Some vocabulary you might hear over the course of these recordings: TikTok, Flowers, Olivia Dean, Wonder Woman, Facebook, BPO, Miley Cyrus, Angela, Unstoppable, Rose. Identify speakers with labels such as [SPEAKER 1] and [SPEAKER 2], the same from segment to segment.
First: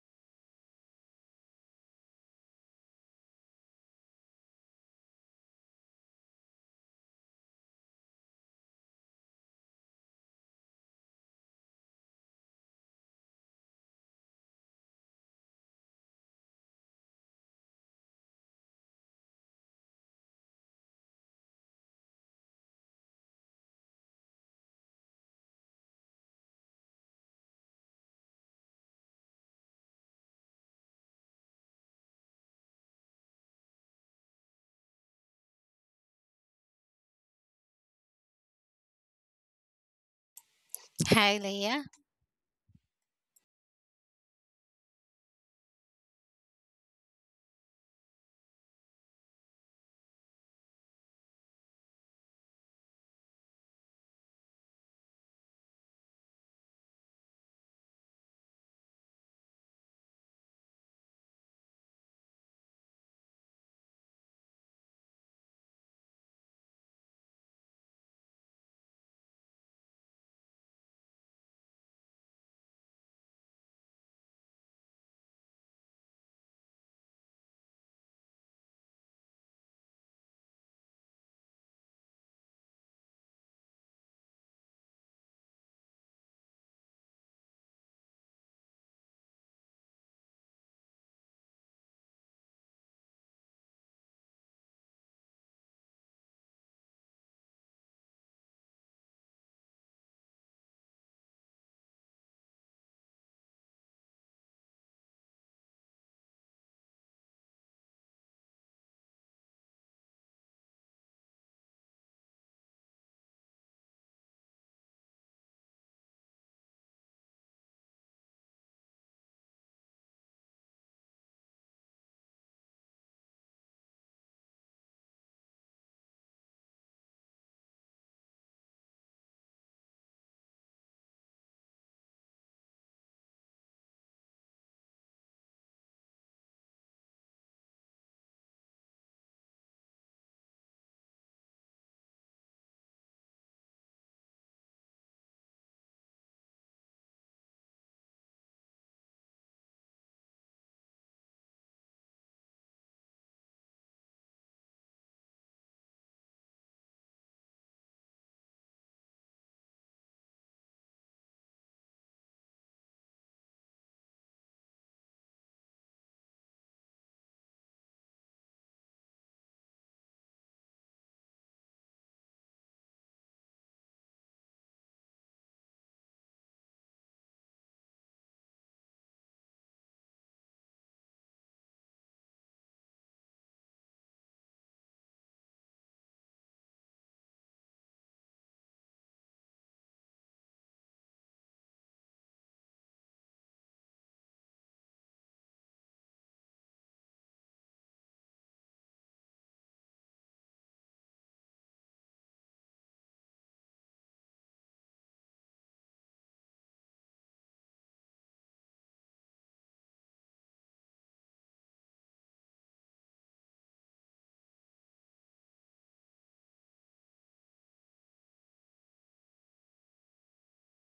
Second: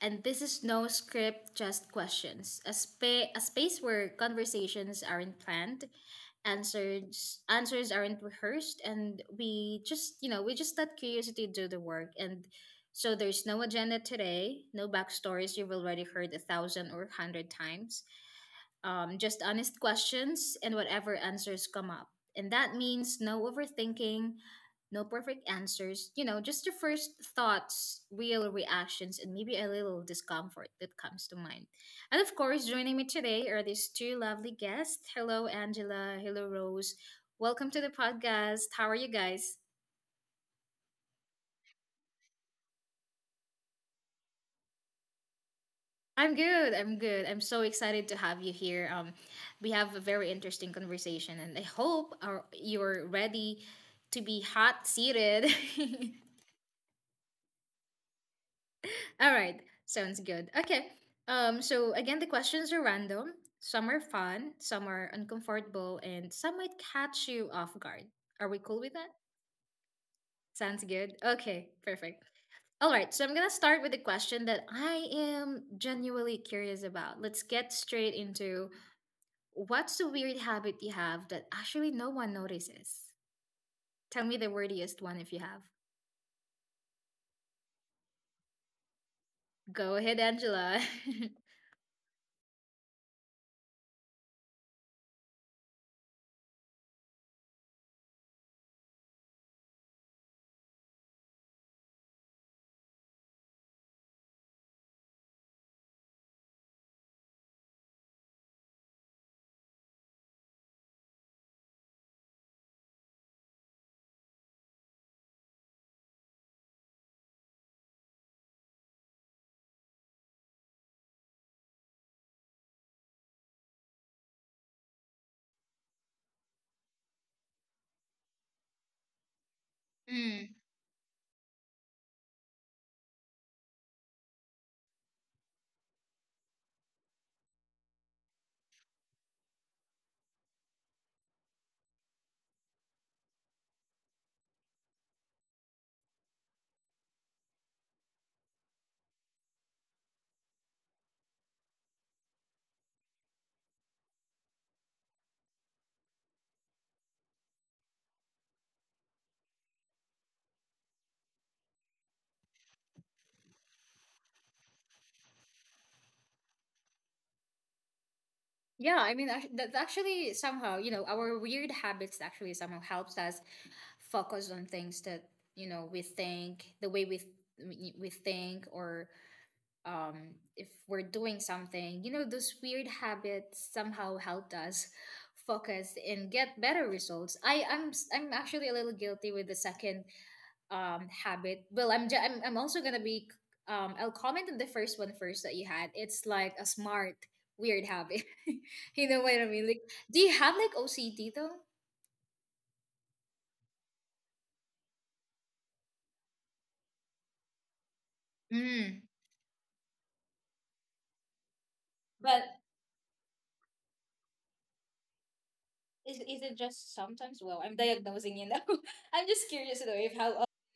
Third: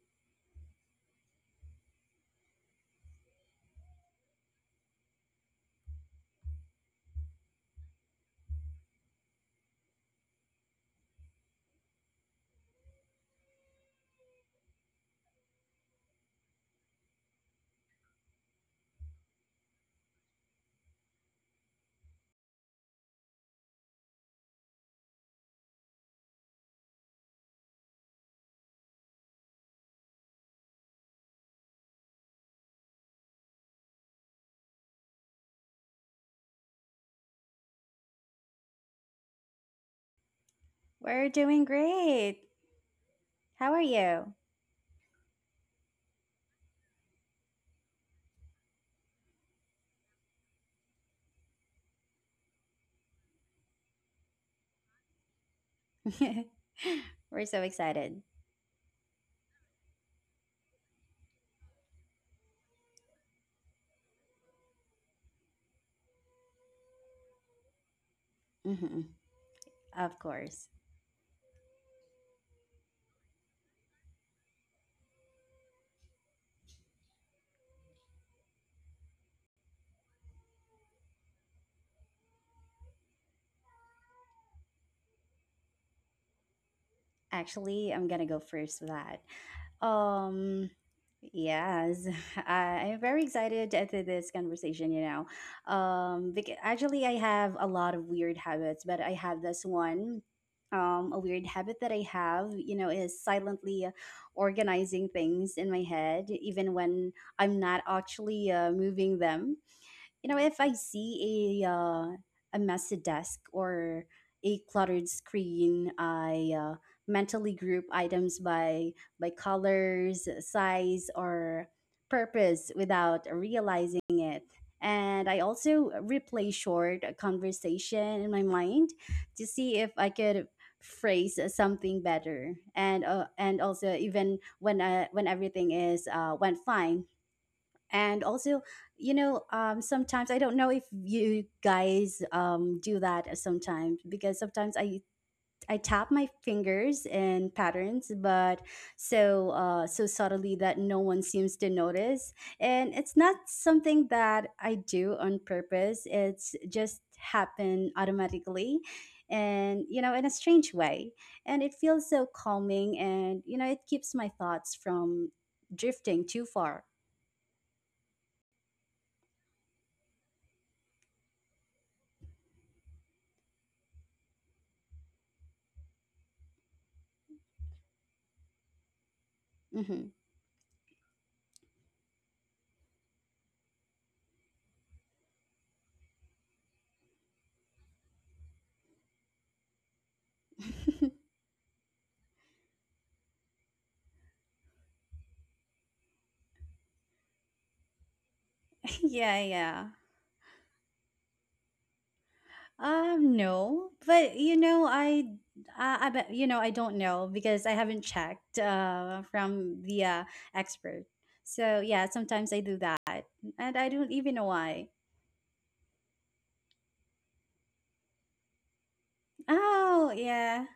[SPEAKER 1] and this is no script, just questions. A space where conversations aren't planned, answers aren't rehearsed, and we just let curiosity do the work. And so there's no agenda today, no backstories you've already heard a thousand or a hundred times just honest questions and whatever answers come up. And that means no overthinking, no perfect answers, just the first thoughts, real reactions, and maybe a little discomfort that comes to mind. And of course, joining me today are these two lovely guests. Hello, Angela. Hello, Rose. Welcome to the podcast. How are you guys?
[SPEAKER 2] We're
[SPEAKER 3] Hi,
[SPEAKER 2] doing
[SPEAKER 3] Leia.
[SPEAKER 2] great. How are you?
[SPEAKER 1] I'm good. I'm good. I'm so excited to have you here. We have a very interesting conversation, and I hope you're ready to be hot seated.
[SPEAKER 2] We're so excited.
[SPEAKER 1] All right, sounds good. Okay. So again, the questions are random. Some are fun, some are uncomfortable, and some might catch you off guard. Are we cool with
[SPEAKER 2] Hmm.
[SPEAKER 1] that?
[SPEAKER 2] Of course.
[SPEAKER 1] Sounds good. Okay, perfect. All right, so I'm gonna start with a question that I am genuinely curious about. Let's get straight into what's the weird habit you have that actually no one notices? Tell me the wordiest one if you have.
[SPEAKER 2] Actually, I'm gonna go first for that.
[SPEAKER 1] Go ahead,
[SPEAKER 2] Um,
[SPEAKER 1] Angela.
[SPEAKER 2] yes, I'm very excited to this conversation. You know, because actually, I have a lot of weird habits, but I have this one. A weird habit that I have, you know, is silently organizing things in my head, even when I'm not actually moving them. You know, if I see a messy desk or a cluttered screen, I mentally group items by colors, size or purpose without realizing it. And I also replay short conversation in my mind to see if I could
[SPEAKER 1] Mm.
[SPEAKER 2] phrase something better, and also even when everything is went fine. And also, you know, sometimes I don't know if you guys do that sometimes, because sometimes I tap my fingers in patterns, but so subtly that no one seems to notice. And it's not something that I do on purpose, it's just happen automatically. And you know, in a strange way, and it feels so calming, and you know, it keeps my thoughts from drifting too far.
[SPEAKER 1] Yeah, I mean, that's actually somehow, you know, our weird habits actually somehow helps us focus on things that we think, the way we think, or
[SPEAKER 2] Hmm.
[SPEAKER 1] if we're doing something, you know, those weird habits somehow helped us focus and get better results. I'm actually a little guilty with the second habit. Well, I'm also gonna be I'll comment on the first one first that you had. It's like a smart weird habit. You know what
[SPEAKER 2] Yeah,
[SPEAKER 1] I mean? Like,
[SPEAKER 2] yeah.
[SPEAKER 1] do you have, like, OCD though?
[SPEAKER 2] No, but you know, you know, I don't know because I haven't checked
[SPEAKER 1] Mm.
[SPEAKER 2] from the expert. So yeah,
[SPEAKER 1] But
[SPEAKER 2] sometimes I do that, and I don't even know why.
[SPEAKER 1] is it just sometimes? Well, I'm diagnosing you now. I'm just curious though
[SPEAKER 2] Oh
[SPEAKER 1] if
[SPEAKER 2] yeah.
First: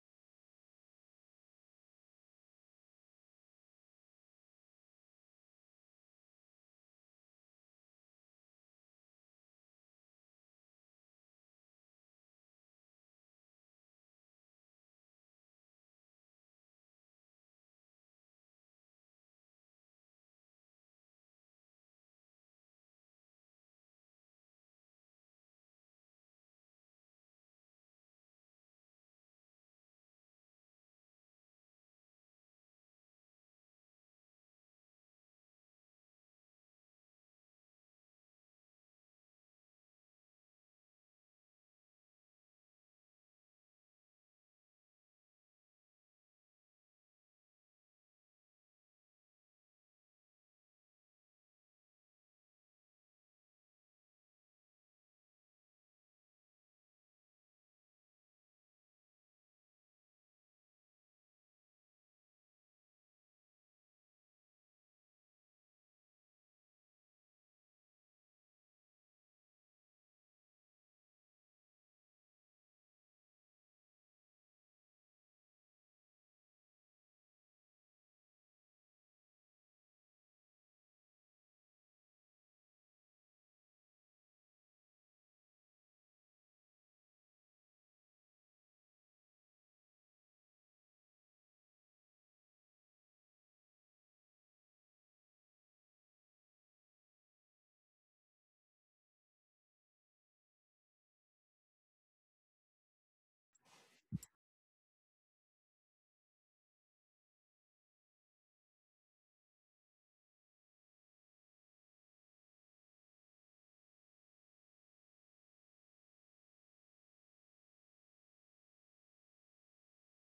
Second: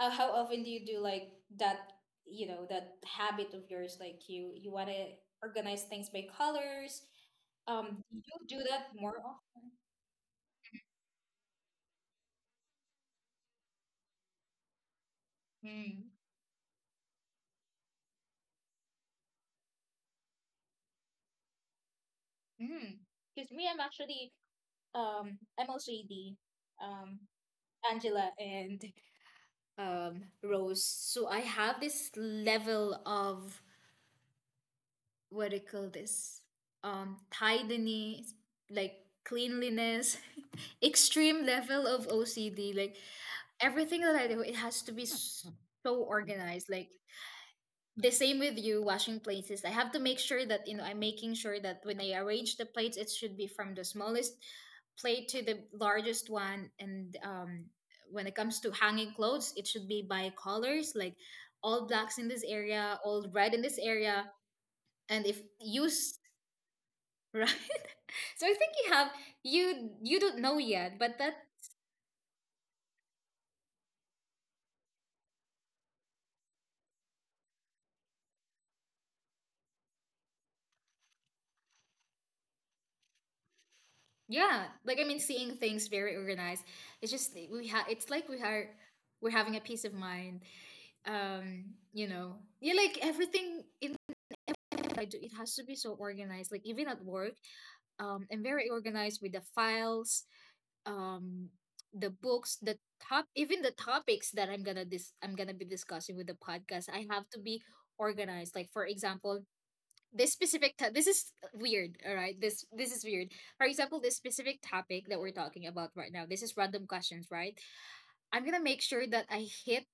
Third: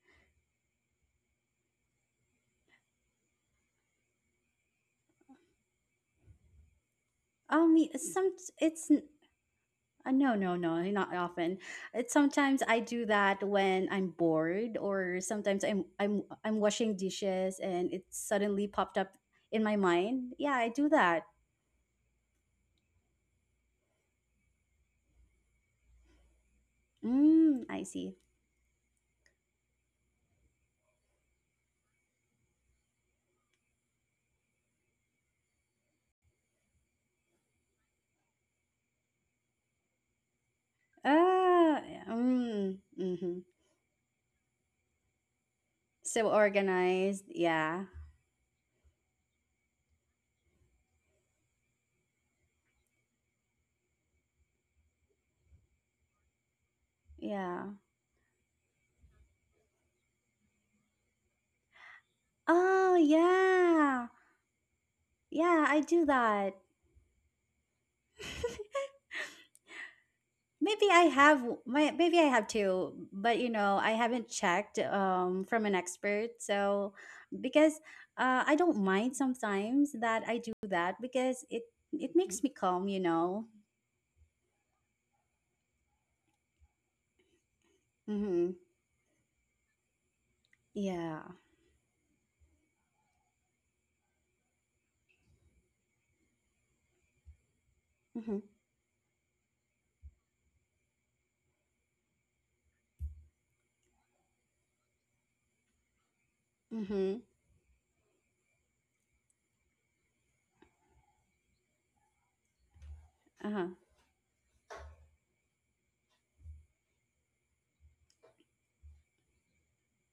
[SPEAKER 1] how often do you do like that? You know, that habit of yours, like you want to organize things by colors.
[SPEAKER 2] Um, y-
[SPEAKER 1] Do
[SPEAKER 2] some
[SPEAKER 1] you do
[SPEAKER 2] it's
[SPEAKER 1] that
[SPEAKER 2] n-
[SPEAKER 1] more often?
[SPEAKER 2] no, no, no, not often. It's sometimes I do that when I'm bored, or sometimes I'm
[SPEAKER 1] Mm.
[SPEAKER 2] I'm I'm washing dishes, and it suddenly popped up in my mind. Yeah, I do that.
[SPEAKER 1] Mm. Because me, I'm actually MLJD, um
[SPEAKER 2] Mm, I see.
[SPEAKER 1] Angela, and Rose. So I have this level of, what do you call this, tidiness, like cleanliness, extreme level
[SPEAKER 2] Ah,
[SPEAKER 1] of OCD.
[SPEAKER 2] mm,
[SPEAKER 1] Like
[SPEAKER 2] mhm.
[SPEAKER 1] everything that I do, it has to be so
[SPEAKER 2] So
[SPEAKER 1] organized. Like,
[SPEAKER 2] organized, yeah.
[SPEAKER 1] the same with you washing plates is I have to make sure that, I'm making sure that when I arrange the plates, it should be from the smallest plate to the largest one. And
[SPEAKER 2] Yeah.
[SPEAKER 1] when it comes to hanging clothes, it should be by colors. Like, all blacks in this area,
[SPEAKER 2] Oh,
[SPEAKER 1] all red in this
[SPEAKER 2] yeah.
[SPEAKER 1] area, and if
[SPEAKER 2] Yeah,
[SPEAKER 1] you
[SPEAKER 2] I do
[SPEAKER 1] s-
[SPEAKER 2] that.
[SPEAKER 1] right, so I think you have, you don't know yet, but that,
[SPEAKER 2] Maybe I have two, but you know, I haven't checked from an expert. So, because I don't mind sometimes that I do that, because it makes me calm, you know.
[SPEAKER 1] yeah, like I mean, seeing things very organized, it's just we have it's like we
[SPEAKER 2] Mhm.
[SPEAKER 1] are we're having a peace of mind.
[SPEAKER 2] Yeah.
[SPEAKER 1] um you know, yeah, like everything in life I do, it has to be so organized. Like, even at work,
[SPEAKER 2] Mhm.
[SPEAKER 1] I'm very organized with the files, um the books, the top even the topics that I'm gonna be discussing with the
[SPEAKER 2] Mhm.
[SPEAKER 1] podcast. I have to be organized. Like, for example, this is weird. All right, this is
[SPEAKER 2] Uh-huh.
[SPEAKER 1] weird. For example, this specific topic that we're talking about right now, this is random questions, right? I'm gonna make sure that I hit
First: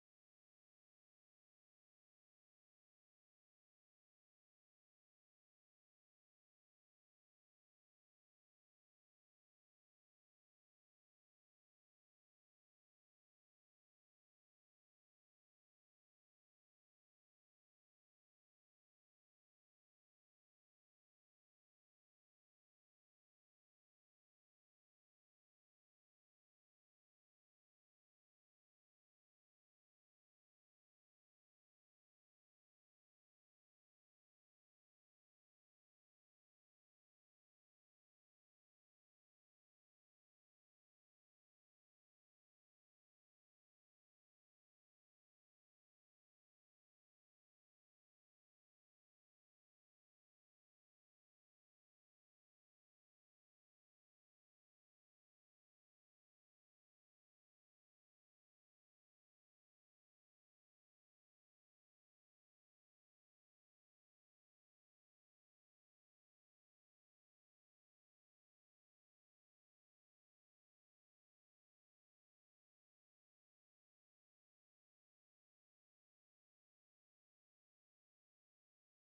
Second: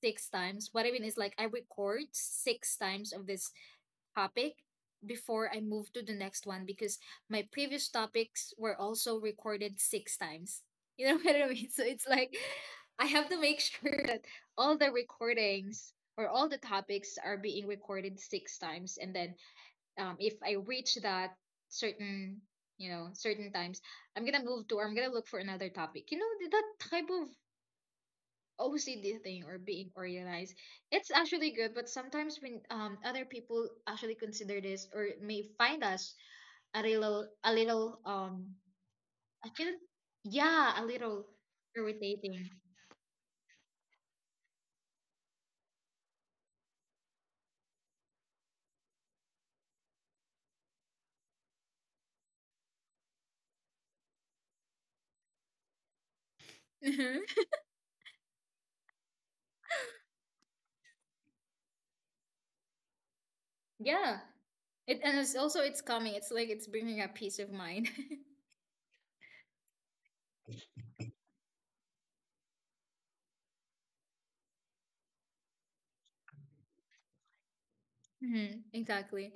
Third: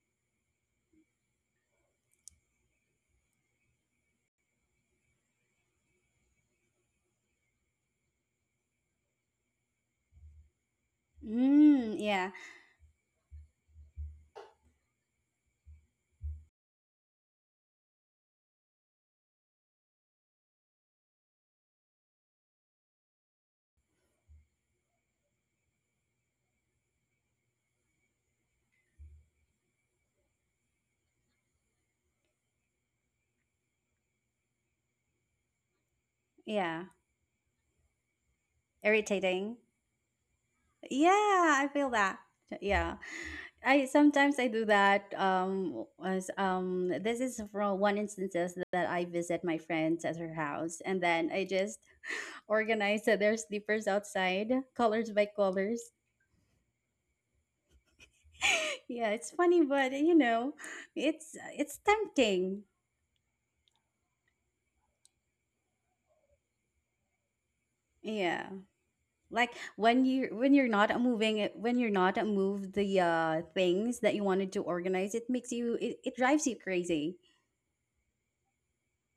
[SPEAKER 1] six times. What I mean is, like, I record six times of this topic before I move to the next one, because my previous topics were also recorded six times. You know what I mean? So it's
[SPEAKER 2] Mm,
[SPEAKER 1] like
[SPEAKER 2] yeah.
[SPEAKER 1] I have to make sure that all the recordings or all the topics are being recorded six times. And then if I reach that certain, you know, certain times, I'm gonna move to, or I'm gonna look for another topic. You know, that type of OCD thing, or being organized. It's actually good, but sometimes when other people actually consider this, or may find us a
[SPEAKER 2] Yeah.
[SPEAKER 1] little, I feel,
[SPEAKER 2] Irritating.
[SPEAKER 1] yeah, a little
[SPEAKER 2] Yeah, I feel that.
[SPEAKER 1] irritating.
[SPEAKER 2] Yeah. I sometimes I do that as this is from one instances that I visit my friends at her house, and then I just organize their sleepers outside colors by colors.
[SPEAKER 1] Mhm.
[SPEAKER 2] Yeah, it's funny, but you know, it's tempting.
[SPEAKER 1] Yeah. It and it's calming. It's like it's bringing a peace of mind.
[SPEAKER 2] Yeah. Like when you're not moving it, when you're not move the things that you wanted to organize, it makes you, it drives you crazy.
[SPEAKER 1] Hmm. Exactly.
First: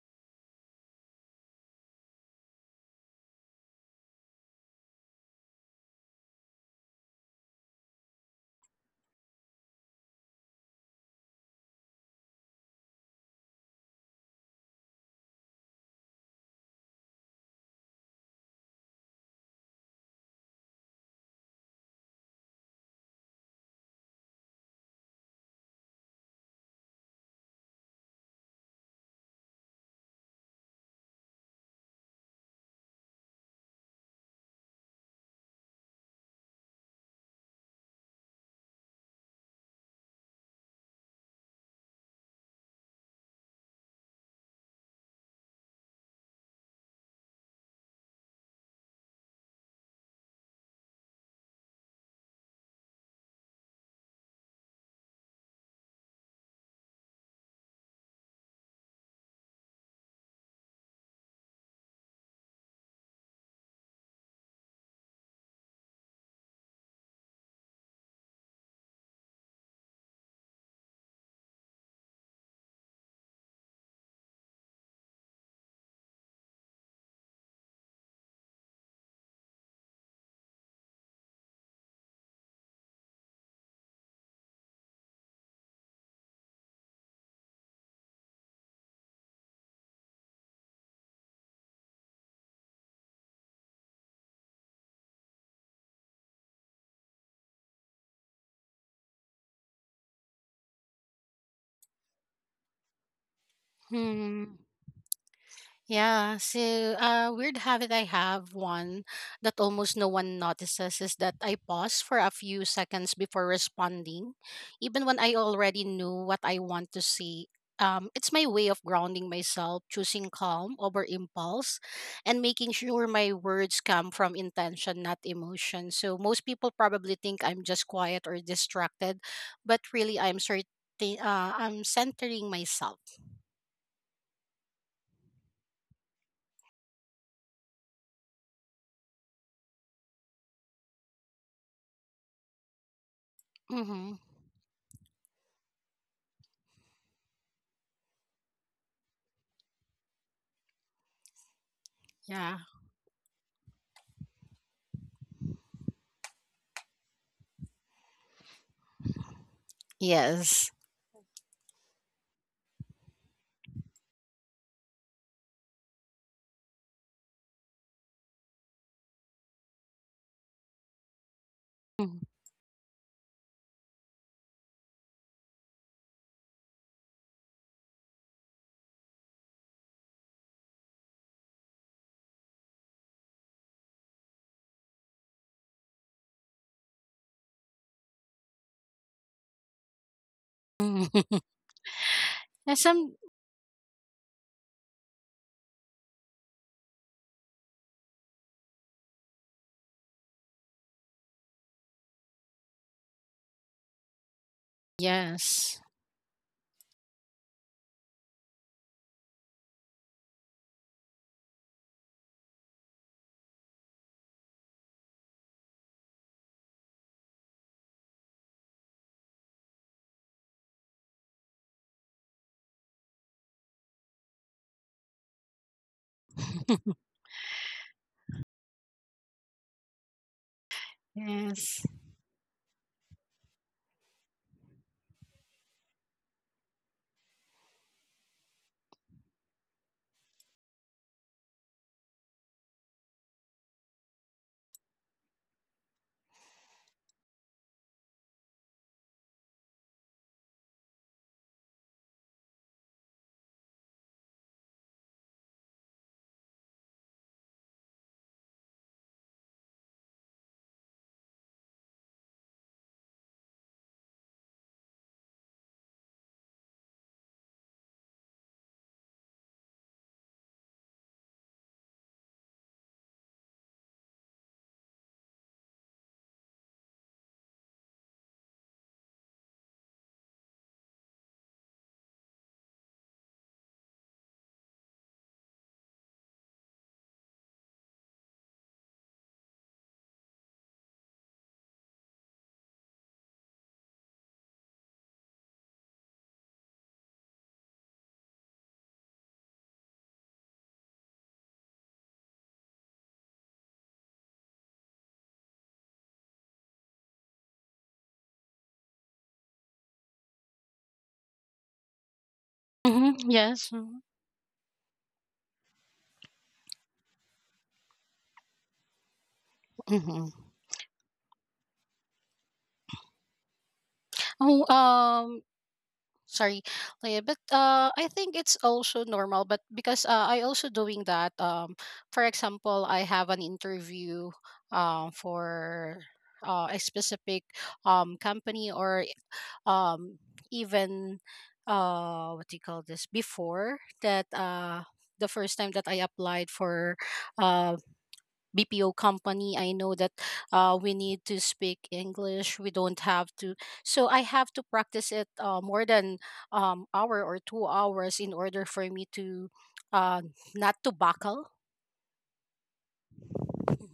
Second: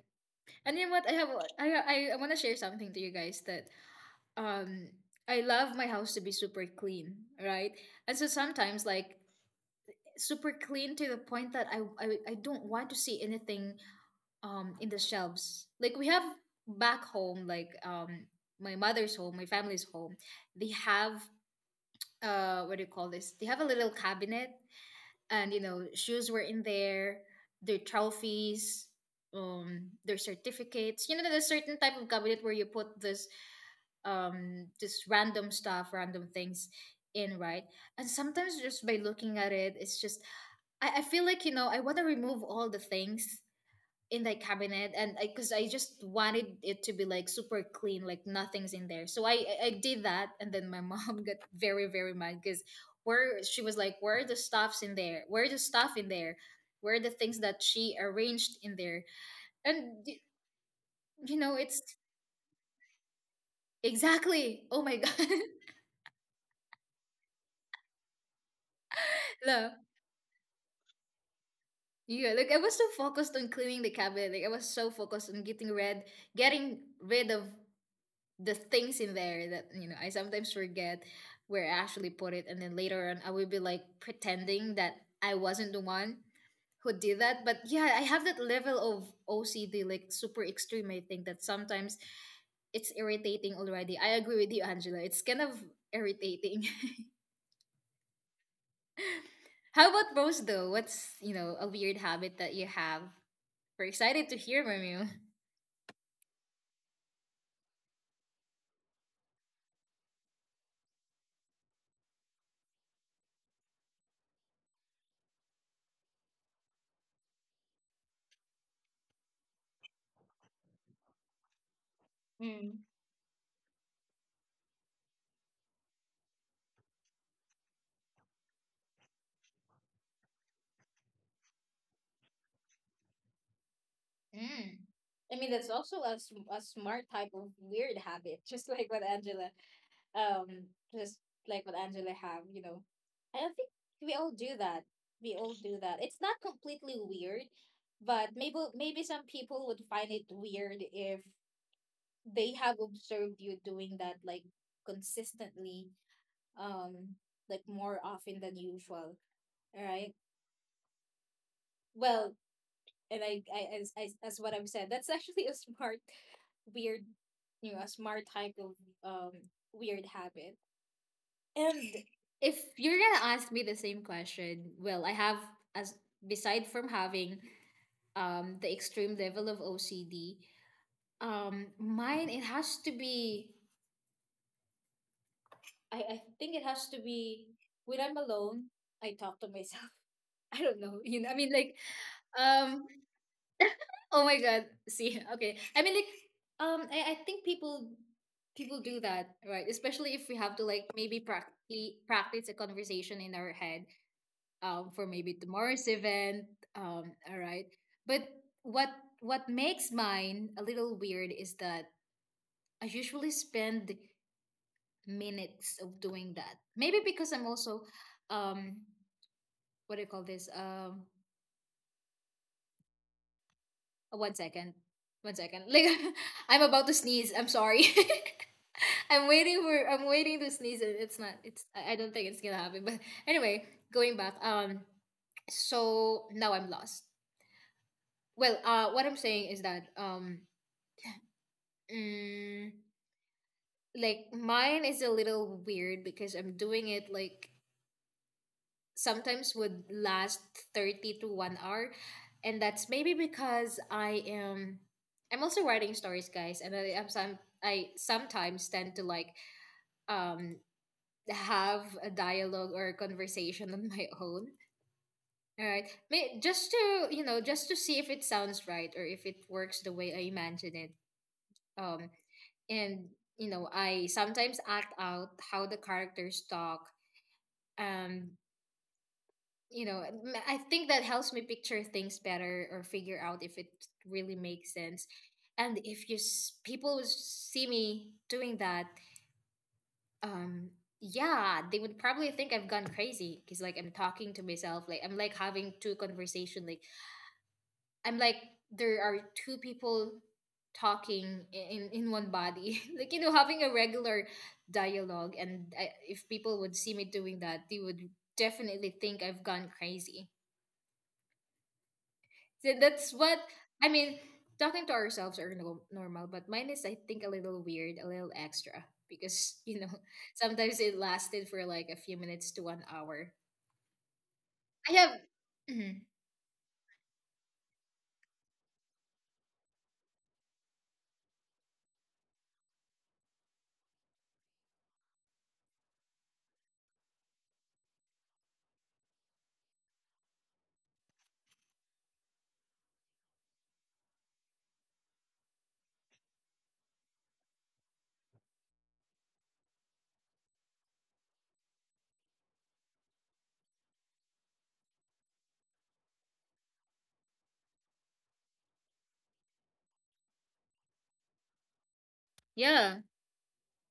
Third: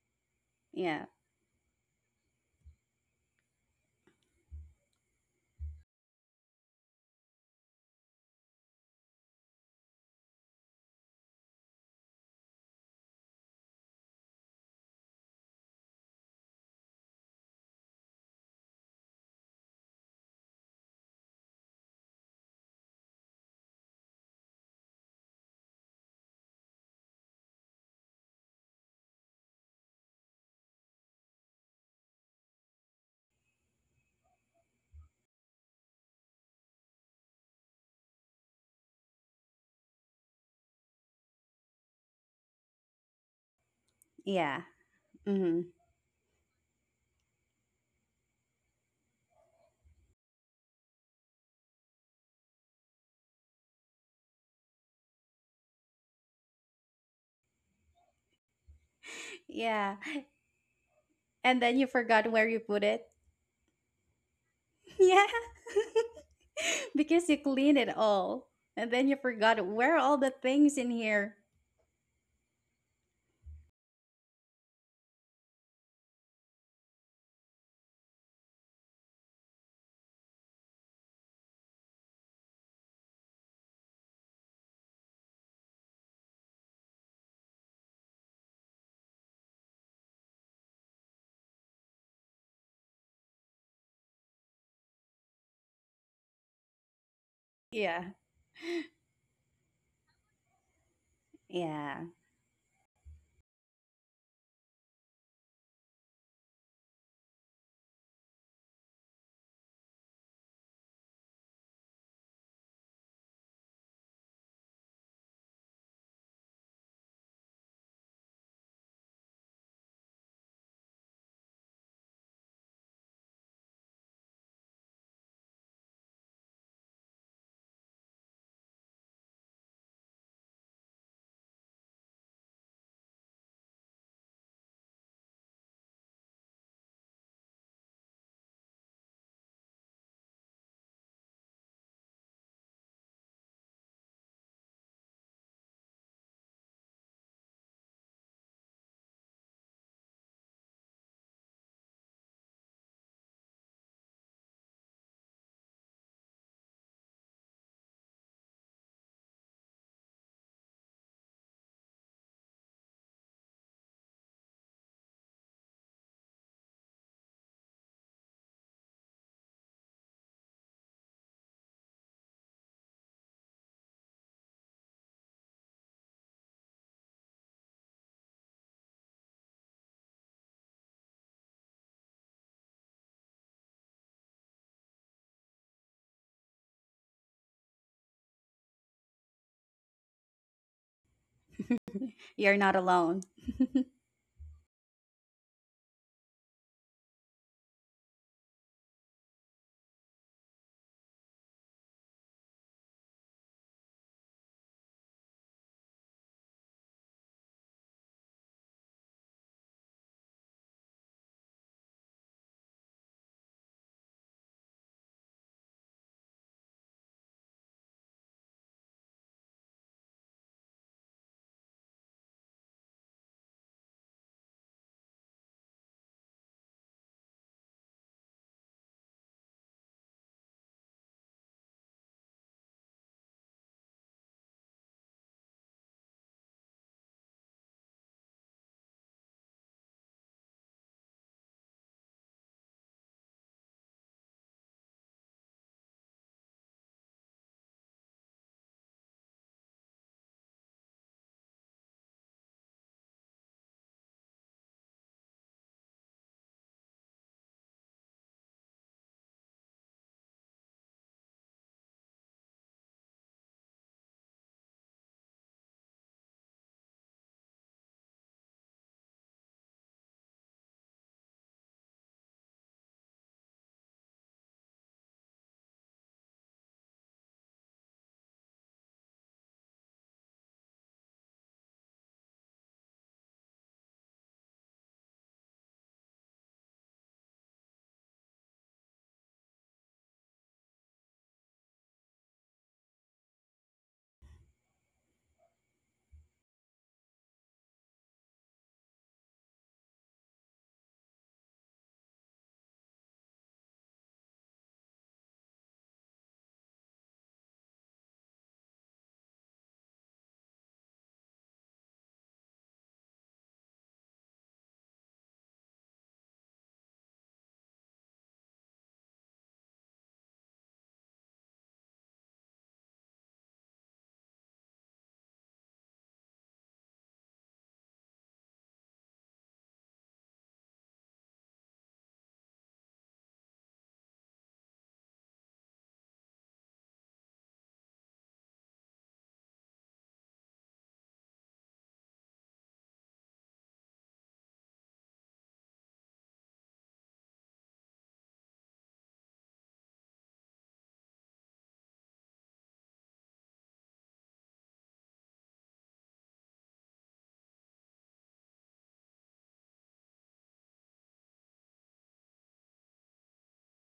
[SPEAKER 1] And you know
[SPEAKER 2] Yeah.
[SPEAKER 1] what? I have a- I want to share something to you guys, that um I love my house to be super clean, right? And so sometimes, like, super clean to the point that I don't want to see anything in the shelves. Like, we have, back home, like, my mother's home, my family's home, they have, uh, what do you call this, they have a little cabinet, and, you know, shoes were in there, their trophies, their certificates. You know, there's a certain type of cabinet where you put this, just random stuff, random things in, right? And sometimes, just by looking at it, it's just, I feel like, I want to remove all the things in that
[SPEAKER 2] Yeah.
[SPEAKER 1] cabinet, and I because
[SPEAKER 2] Mhm.
[SPEAKER 1] I just wanted it to be like super clean, like nothing's in there. So I did that, and then my mom got very, very mad because, where, she was like, where are the stuffs in there, where are the stuff in there, where are the things that she arranged in there,
[SPEAKER 2] Yeah.
[SPEAKER 1] and y- you
[SPEAKER 2] And
[SPEAKER 1] know
[SPEAKER 2] then you
[SPEAKER 1] it's
[SPEAKER 2] forgot where you put it.
[SPEAKER 1] exactly, oh my god.
[SPEAKER 2] Yeah. Because you clean it all. And then you forgot
[SPEAKER 1] no
[SPEAKER 2] where are all the things in here.
[SPEAKER 1] yeah like, I was so focused on cleaning the cabinet, like, I was so focused on getting rid of the things in there that, you know, I sometimes forget where I actually put it, and then later on I will be like pretending that I wasn't the one who did that. But yeah, I have that level of OCD, like super extreme. I think that sometimes it's irritating already. I agree with you, Angela. It's kind of irritating.
[SPEAKER 2] Yeah.
[SPEAKER 1] How about Rose though? What's a weird
[SPEAKER 2] Yeah.
[SPEAKER 1] habit that you have? We're excited to
[SPEAKER 3] Hmm.
[SPEAKER 1] hear from you.
[SPEAKER 3] Yeah, so a weird habit I have one that almost no one notices is that I pause for a few seconds before responding, even when I already knew what I want to say. It's my way of grounding myself, choosing calm over impulse, and making
[SPEAKER 1] Mm.
[SPEAKER 3] sure my words come from intention, not emotion. So most people probably think I'm just quiet or distracted, but really I'm centering myself.
[SPEAKER 1] Mm. I mean, that's also a smart type of weird habit, just like what um, just Angela have, you know. I don't think
[SPEAKER 3] Mm-hmm.
[SPEAKER 1] we all do that. We all do that. It's not completely weird, but maybe some people would find it weird if they
[SPEAKER 3] Yeah.
[SPEAKER 1] have observed you doing that, like, consistently, um, like more often than usual. All right.
[SPEAKER 3] Yes.
[SPEAKER 1] Well, and, I as what I've said, that's actually a smart, weird, you know, a smart type of um weird habit. And
[SPEAKER 3] Mhm.
[SPEAKER 1] if you're gonna ask me the same question, well, I have, as beside from having the extreme level of OCD, mine, it has to be, I think it has to be, when I'm alone, I talk to myself. I don't know,
[SPEAKER 3] Mhm.
[SPEAKER 1] you know, I mean, like,
[SPEAKER 2] You're not
[SPEAKER 3] And
[SPEAKER 1] um
[SPEAKER 3] some
[SPEAKER 2] alone.
[SPEAKER 1] oh my god, see. Okay, I mean, like, I think people do that, right? Especially if we have to, like, maybe practically practice a conversation in our head for maybe
[SPEAKER 3] yes.
[SPEAKER 1] tomorrow's event. All right. But what what makes mine a little weird is that I usually spend minutes of doing that, maybe because I'm also, um what do you call this, One second. One second. Like, I'm about to sneeze. I'm sorry. I'm waiting to sneeze, and it's not, it's,
[SPEAKER 3] Yes.
[SPEAKER 1] I don't think it's gonna happen. But anyway, going back, so now I'm lost. Well, what I'm saying is that, mm, like, mine is a little weird because I'm doing it, like, sometimes would last 30 to 1 hour, and that's maybe because I'm also writing stories, guys, and I sometimes tend to, like, um have a dialogue or a conversation on my own, all right May, just to, you know, just to see if it sounds right or if it works the way I imagine it. Um and you know, I sometimes act out how the characters talk, um you know, I think that helps me picture things better or figure out if it really makes sense. And if you s- people s- see me doing that, um yeah, they would probably think I've gone crazy, because, like, I'm talking to myself, like, I'm like having two conversation, like, I'm like there are two people talking in one body, like, you know, having a regular dialogue. And if people would see me doing that, they would definitely think I've gone crazy. So that's
[SPEAKER 3] Mhm.
[SPEAKER 1] what
[SPEAKER 3] Yes.
[SPEAKER 1] I
[SPEAKER 3] Mhm.
[SPEAKER 1] mean. Talking to ourselves are no, normal, but mine is, I think, a little weird, a little extra because
[SPEAKER 3] hmm
[SPEAKER 1] sometimes it lasted for like a few minutes to 1 hour.
[SPEAKER 3] Oh,
[SPEAKER 1] I have, Mhm.
[SPEAKER 3] sorry, Leah, but I think it's also normal. But because I also doing that. For example, I have an interview, for a specific company or um even what do you call this before that the first time that I applied for uh BPO company I know that we need to speak English we don't have to so I have to practice it more than hour or 2 hours in order for me to uh not to buckle.
[SPEAKER 1] yeah,
[SPEAKER 3] Mhm.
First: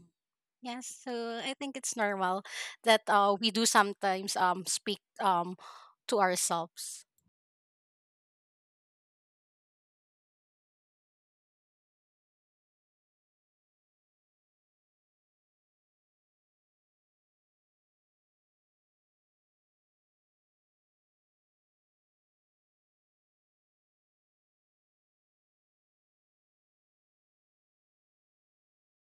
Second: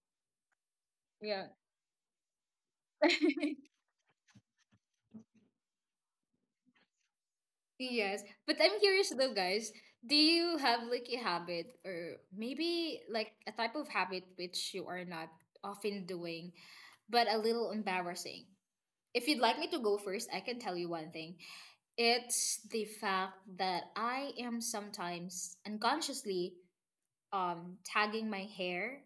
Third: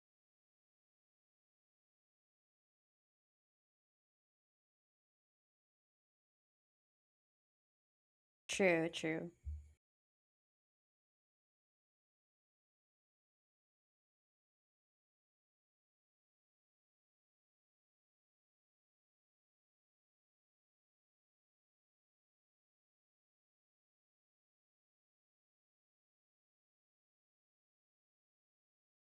[SPEAKER 3] Yes, so
[SPEAKER 1] yeah,
[SPEAKER 3] I think it's normal that we do sometimes speak to ourselves.
[SPEAKER 1] yes. But I'm
[SPEAKER 2] True,
[SPEAKER 1] curious
[SPEAKER 2] true.
[SPEAKER 1] though, guys. Do you have like a habit or maybe like a type of habit which you are not often doing, but a little embarrassing? If you'd like me to go first, I can tell you one thing. It's the fact that I am sometimes unconsciously tagging my hair.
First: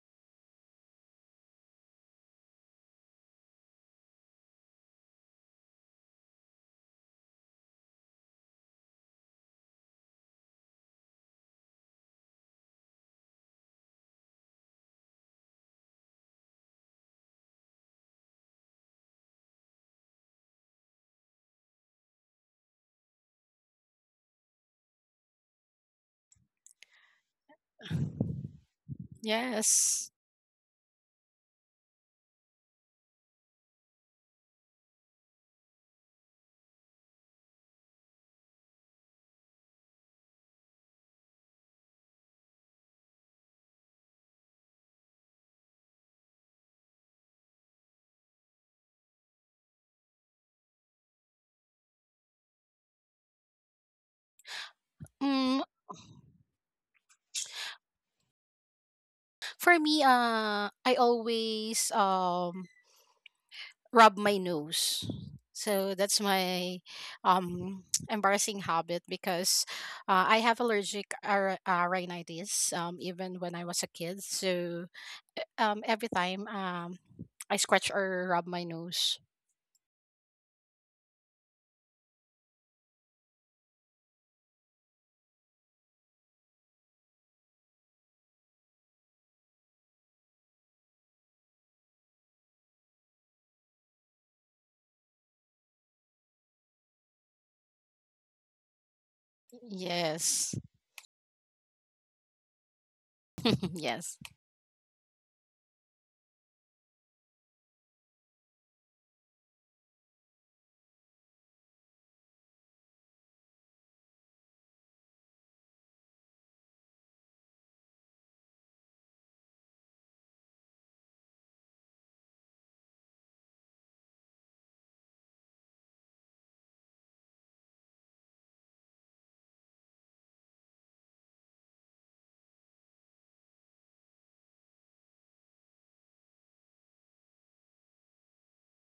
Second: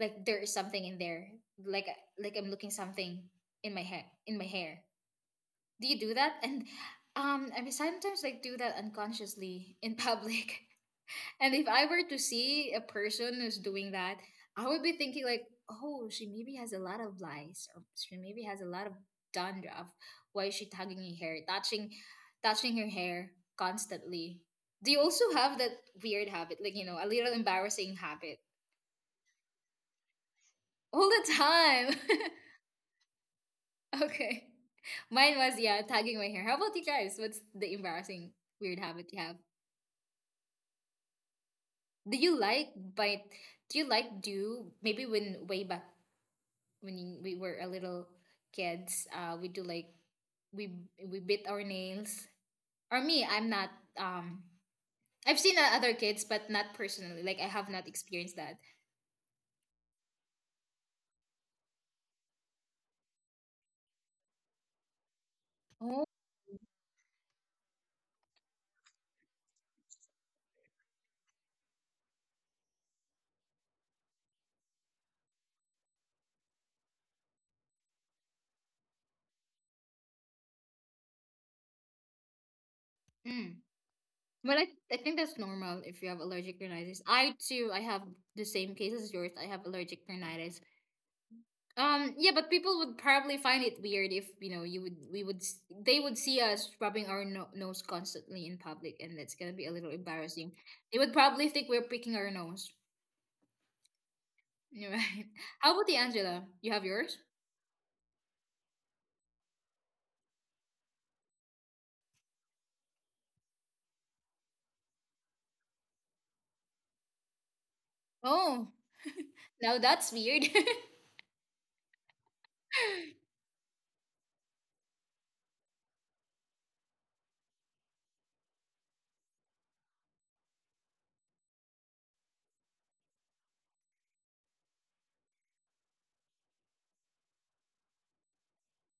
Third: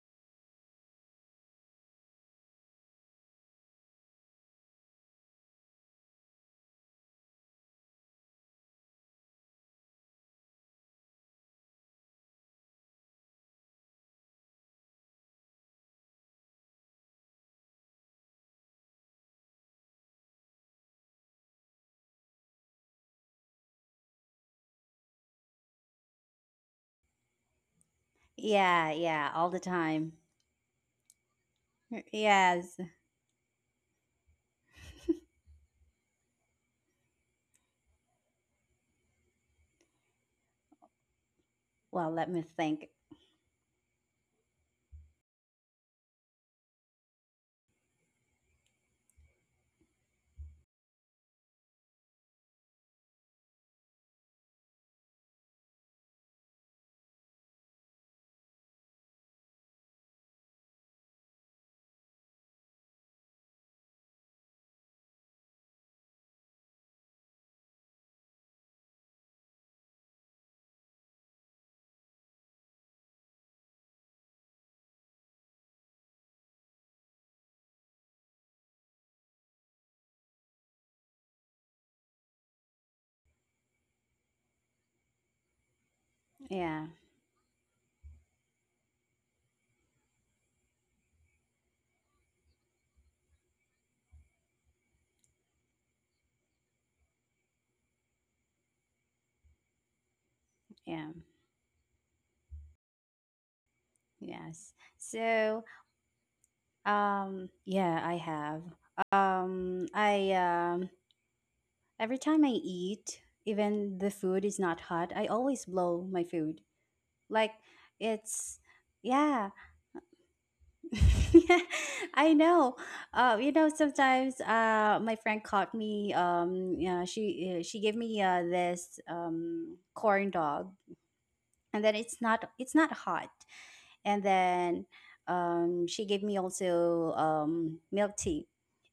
[SPEAKER 1] Like there is something in there. Like like I'm looking something in my hair. Do you do that? And I mean, sometimes like do that unconsciously in public. And if I were to see a person who's doing that, I would be thinking like, oh, she maybe has a lot of lice, or she maybe has a lot of dandruff. Why is she tugging her hair, touching, touching her hair constantly? Do you also have that weird habit, like, a little embarrassing habit
[SPEAKER 2] Yeah, yeah, all the
[SPEAKER 3] Yes.
[SPEAKER 2] time.
[SPEAKER 1] all the time?
[SPEAKER 2] Yes.
[SPEAKER 1] Okay, mine was yeah, tugging my hair. How about you guys? What's the embarrassing weird habit you have?
[SPEAKER 2] Well,
[SPEAKER 1] Do
[SPEAKER 2] let
[SPEAKER 1] you
[SPEAKER 2] me
[SPEAKER 1] like
[SPEAKER 2] think.
[SPEAKER 1] bite? Do you like do maybe when way back when we were a little kids, we do like we we bit our nails. Or me, I'm not. Um, I've seen
[SPEAKER 3] Mm,
[SPEAKER 1] other kids, but not personally. Like I have not experienced that.
[SPEAKER 3] for me, I always rub my nose. So
[SPEAKER 1] Oh,
[SPEAKER 3] that's my um embarrassing habit because I have allergic rhinitis even when I was a kid. So every time I scratch or rub my nose.
[SPEAKER 1] mm. Well, I think that's normal if you have allergic
[SPEAKER 2] Yeah.
[SPEAKER 1] rhinitis. I too, I have the same case as yours. I have allergic rhinitis. Yeah, but people would probably find it weird if you would we would they would see us rubbing our nose constantly in public, and that's gonna be a little embarrassing.
[SPEAKER 3] Yes.
[SPEAKER 1] They would
[SPEAKER 2] Yeah.
[SPEAKER 1] probably think we're picking our nose.
[SPEAKER 3] yes.
[SPEAKER 2] Yes.
[SPEAKER 1] You're right.
[SPEAKER 2] So,
[SPEAKER 1] How about the Angela? You have yours?
[SPEAKER 2] yeah, I have. I Every time I eat, even the food is not hot, I always blow my food, like it's
[SPEAKER 1] Oh.
[SPEAKER 2] yeah.
[SPEAKER 1] Now that's weird.
[SPEAKER 2] Yeah, I know. You know, sometimes my friend caught me, yeah, she gave me this corn dog, and then it's not hot. And then she gave me also milk tea.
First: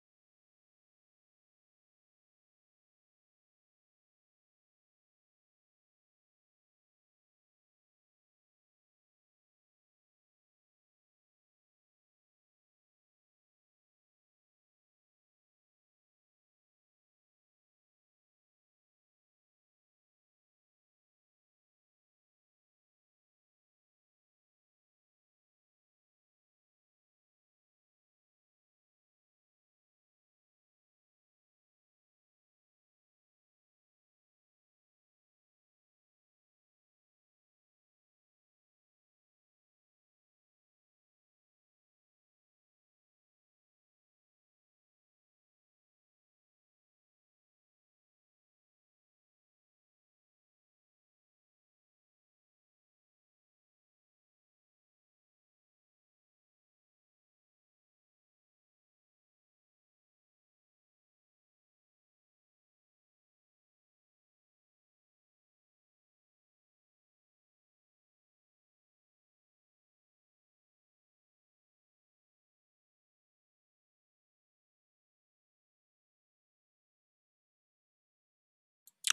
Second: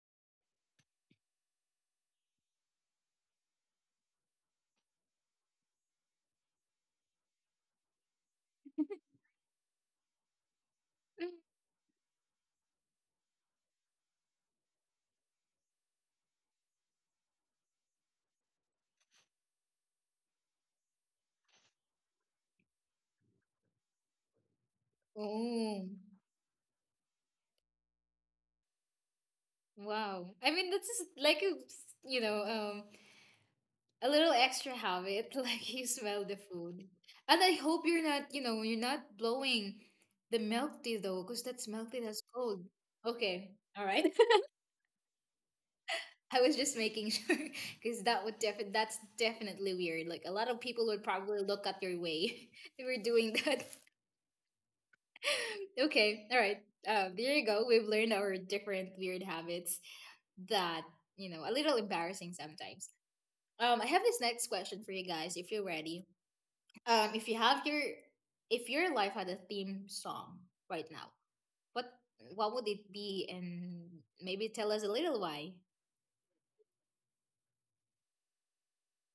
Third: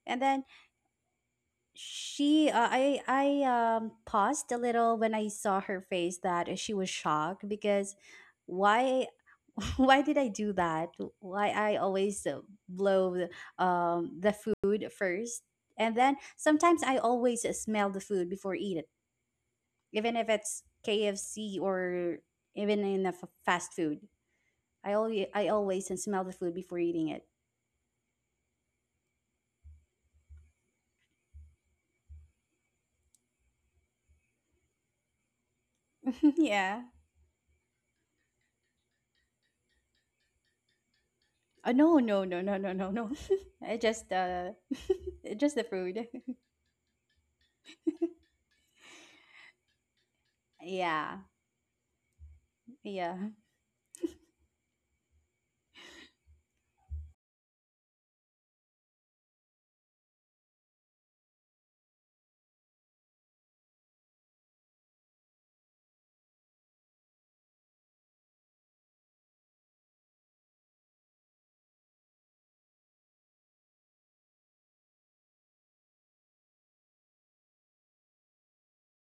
[SPEAKER 2] And then she I paused a little when I saw her face, that she was shocked. Because why, why did I do that? Why I always blow the food first? And then sometimes I always smell the food before eat it. Even if it's KFC, or even in the fast food, I always
[SPEAKER 1] Oh.
[SPEAKER 2] smell the food before eating it.
[SPEAKER 1] Wow. I mean, that's just like a little extra habit, like you smell the
[SPEAKER 2] Yeah.
[SPEAKER 1] food. And I hope you're not, you're not blowing the milk tea though, because that's milk
[SPEAKER 2] No,
[SPEAKER 1] tea that's
[SPEAKER 2] no, no, no,
[SPEAKER 1] cold.
[SPEAKER 2] no, no, no.
[SPEAKER 1] Okay.
[SPEAKER 2] It's
[SPEAKER 1] All right.
[SPEAKER 2] just it's just the food.
[SPEAKER 1] I was just making sure, because that's definitely weird. Like a lot of people would
[SPEAKER 2] Yeah,
[SPEAKER 1] probably look at your way if you're
[SPEAKER 2] yeah,
[SPEAKER 1] doing that. Okay, all right. There you go. We've learned our different weird habits that, a little embarrassing sometimes. I have this next question for you guys if you're ready. Um, if you have your if your life had a theme song right now, what what would it be and maybe tell us a little why?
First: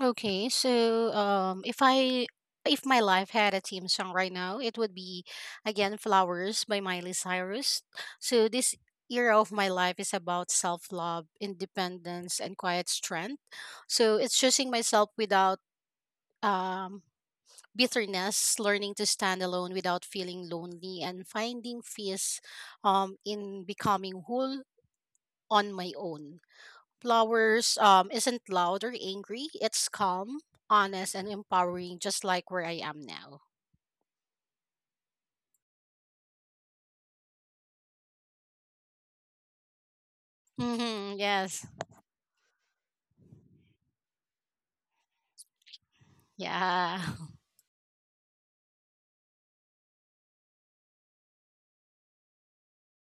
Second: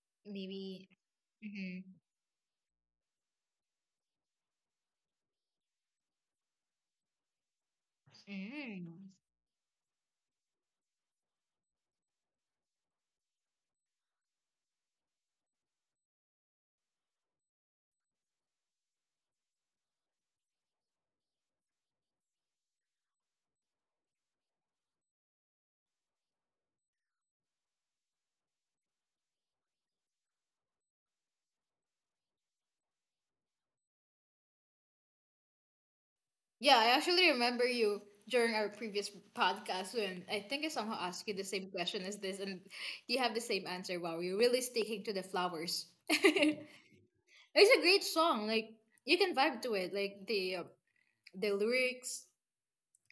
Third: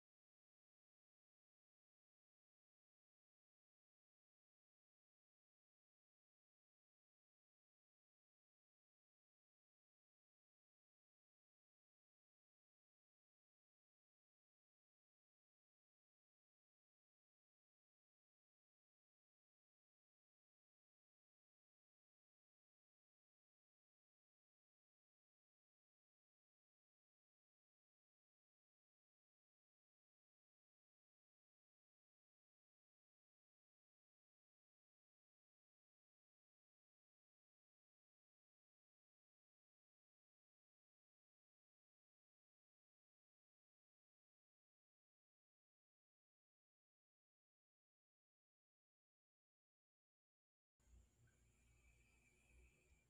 [SPEAKER 3] Okay,
[SPEAKER 1] Maybe
[SPEAKER 3] so if my life had a theme song right now, it would be again "Flowers" by Miley Cyrus. So this
[SPEAKER 1] mm-hmm.
[SPEAKER 3] era of my life is about self-love, independence, and quiet strength. So it's choosing myself without um, bitterness, learning to stand alone without feeling lonely, and finding peace in becoming whole on my own. Flowers isn't loud or angry. It's calm, honest, and empowering, just like where I am now.
[SPEAKER 1] Yeah, I actually remember you during our previous podcast when I think I somehow
[SPEAKER 3] Mm-hmm,
[SPEAKER 1] asked you the
[SPEAKER 3] yes.
[SPEAKER 1] same question as this, and you have the same answer. Wow, you're really sticking to the flowers. It's
[SPEAKER 3] Yeah.
[SPEAKER 1] a great song. Like you can vibe to it. Like the lyrics,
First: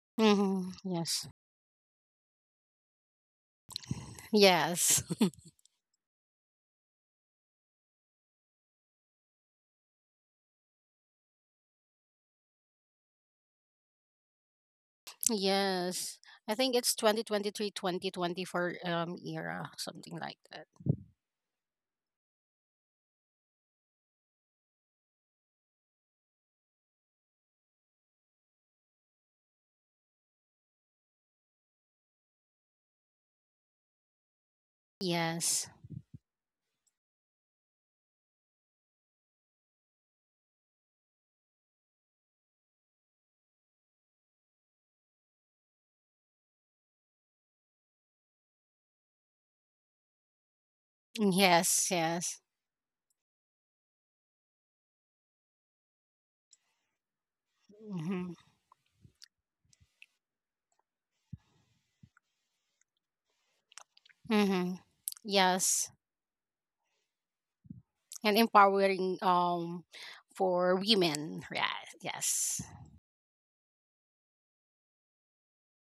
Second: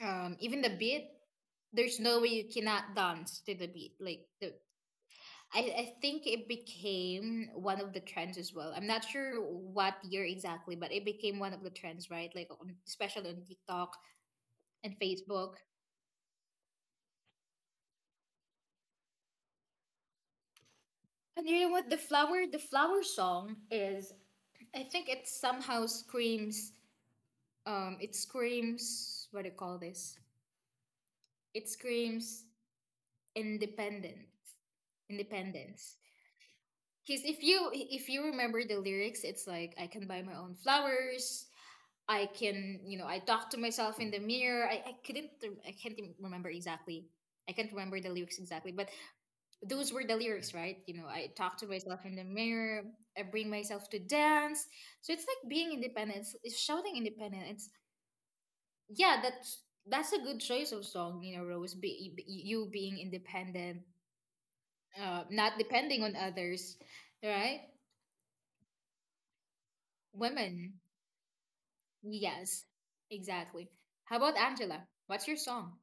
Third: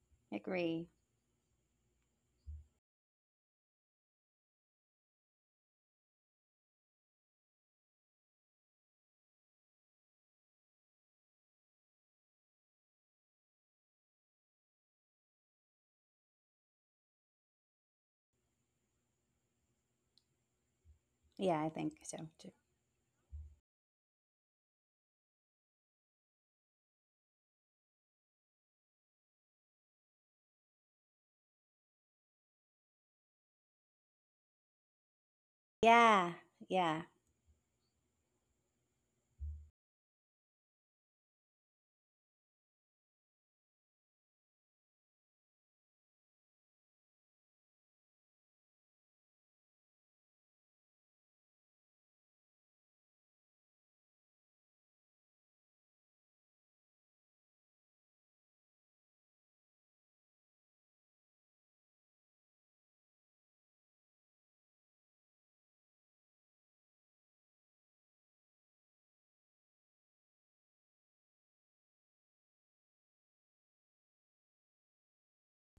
[SPEAKER 1] even
[SPEAKER 3] Mm-hmm,
[SPEAKER 1] the
[SPEAKER 2] agree.
[SPEAKER 1] beat.
[SPEAKER 3] yes.
[SPEAKER 1] There's no way you cannot dance to the beat. Like the,
[SPEAKER 3] Yes.
[SPEAKER 1] I, I think it became one of the trends as well. I'm not sure what year exactly, but it became one of the trends, right? Like on, especially on TikTok and Facebook.
[SPEAKER 3] Yes. I think it's 2023, 2024 era, something like that.
[SPEAKER 1] And you
[SPEAKER 2] Yeah,
[SPEAKER 1] know
[SPEAKER 2] I
[SPEAKER 1] what?
[SPEAKER 2] think so too.
[SPEAKER 1] The flower song is. I think it somehow screams. It screams. What do you call this? It screams independent,
[SPEAKER 3] Yes.
[SPEAKER 1] independence.
[SPEAKER 2] Yeah, yeah.
[SPEAKER 1] Because if you remember the lyrics, it's like I can buy my own flowers. I can, you know, I talk to myself in the mirror. I can't even remember exactly. I can't remember the lyrics exactly, but those were the lyrics, right? You know, I talk to
[SPEAKER 3] Yes.
[SPEAKER 1] myself in the
[SPEAKER 3] Yes.
[SPEAKER 1] mirror, I bring myself to dance. So it's like being independent, it's shouting independent. It's
[SPEAKER 3] Mm-hmm.
[SPEAKER 1] yeah, that's a good choice of song, you know, Rose. You being independent,
[SPEAKER 3] Mm-hmm.
[SPEAKER 1] not
[SPEAKER 3] Yes.
[SPEAKER 1] depending on others, right?
[SPEAKER 3] And empowering
[SPEAKER 1] Women,
[SPEAKER 3] for women. Yeah. Yes.
[SPEAKER 1] yes, exactly. How about Angela? What's your song?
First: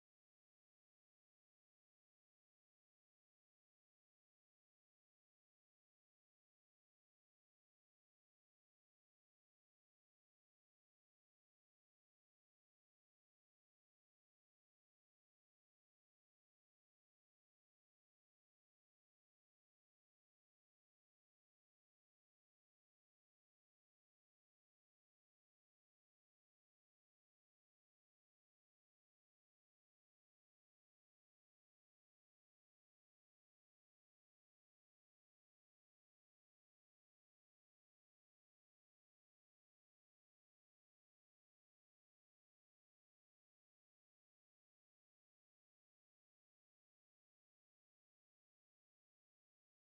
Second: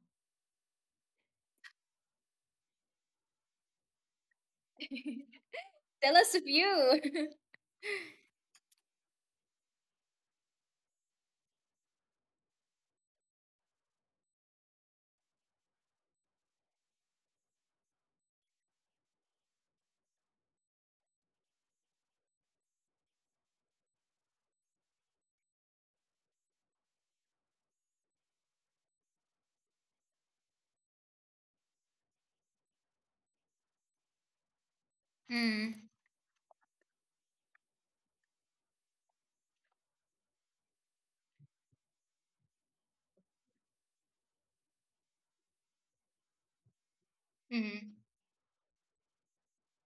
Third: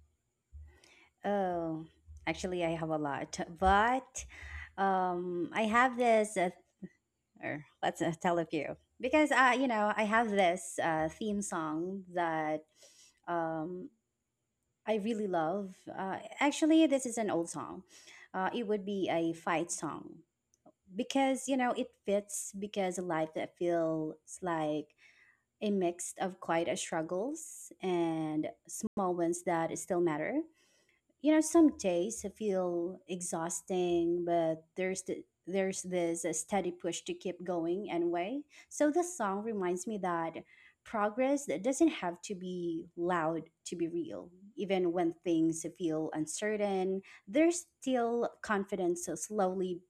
[SPEAKER 2] Oh, actually, I have a lot, but I have
[SPEAKER 1] Tell
[SPEAKER 2] this.
[SPEAKER 1] us of you.
[SPEAKER 2] Or let's tell a few, because you know, I have this theme song that um I really love. Actually, this is an old song. It would be a fight song, because you know it fits, because a life that feels like a mix of quite a struggles and small ones that still matter. You know, some days feel exhausting, but there's
[SPEAKER 1] Mm,
[SPEAKER 2] this steady push to keep going anyway. So the song reminds me that progress that doesn't have to be loud to be real. Even when things feel uncertain, there's
[SPEAKER 1] hmm.
[SPEAKER 2] still confidence slowly,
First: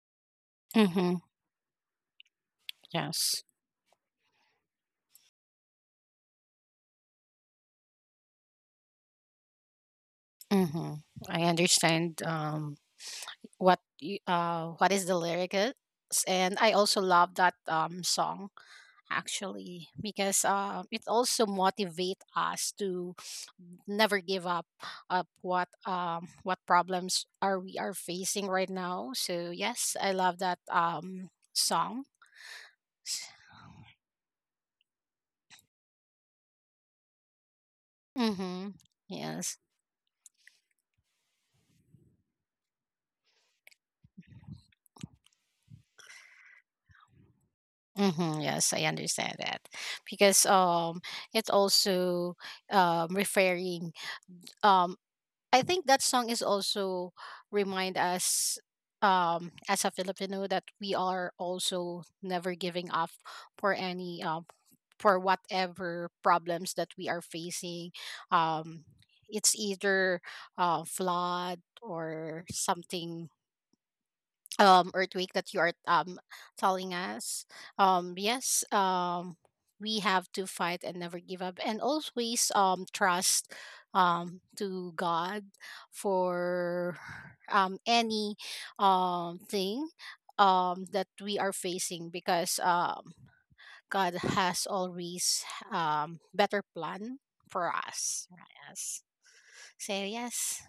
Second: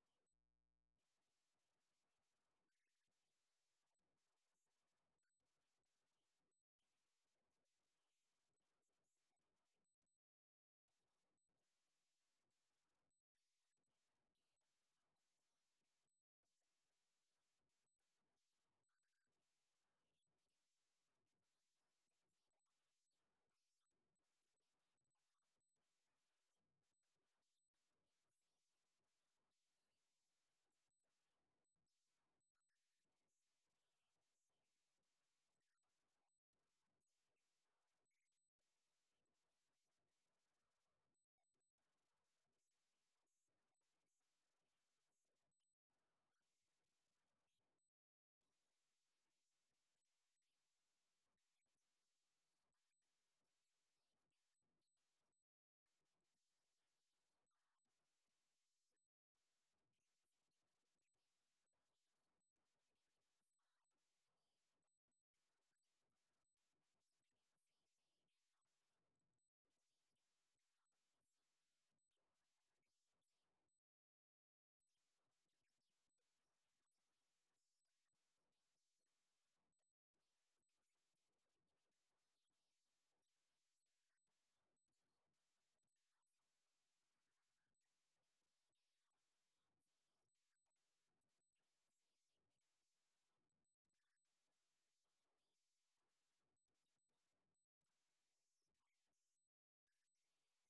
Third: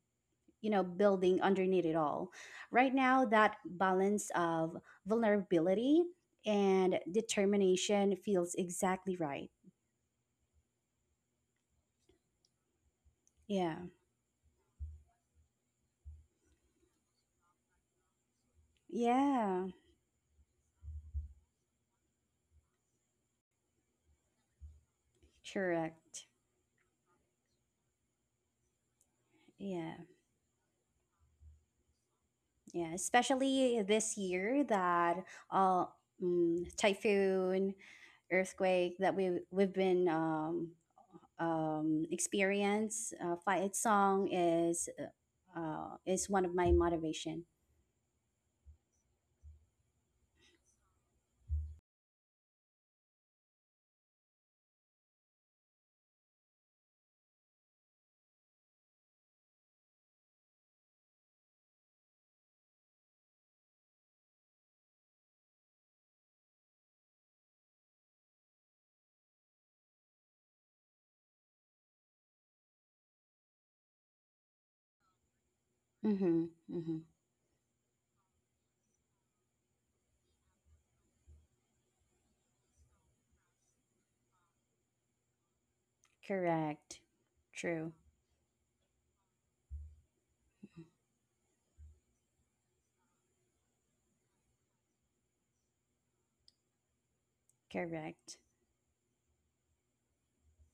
[SPEAKER 2] you know,
[SPEAKER 3] Mm-hmm.
[SPEAKER 2] building underneath it all. Right now,
[SPEAKER 3] Yes.
[SPEAKER 2] that balance of vulnerability and determination feels exactly right.
[SPEAKER 3] Mm-hmm. I understand
[SPEAKER 2] Yeah,
[SPEAKER 3] what is the lyric is, and I also love that song
[SPEAKER 2] yeah.
[SPEAKER 3] actually because it also motivates us to never give up up
[SPEAKER 2] Correct.
[SPEAKER 3] what problems are we are facing right now. So
[SPEAKER 2] Yeah,
[SPEAKER 3] yes, I love that song.
[SPEAKER 2] yeah. Especially this year that uh, typhoon,
[SPEAKER 3] Mm-hmm.
[SPEAKER 2] earthquake that we
[SPEAKER 3] Yes.
[SPEAKER 2] we've been, experience. Fight song is one of my motivation.
[SPEAKER 3] Mm-hmm. Yes, I understand that because it's also referring um, I think that song is also remind us as a Filipino that we are also never giving up for any for whatever problems that we are facing um it's either flood or something earthquake that you are
[SPEAKER 2] Mm-hmm, mm-hmm.
[SPEAKER 3] telling us yes we have to fight and never give up and always trust to god
[SPEAKER 2] Correct.
[SPEAKER 3] for
[SPEAKER 2] True.
[SPEAKER 3] any thing that we are facing because god has always better plan for us.
[SPEAKER 2] Correct.
[SPEAKER 3] Yes, so yes,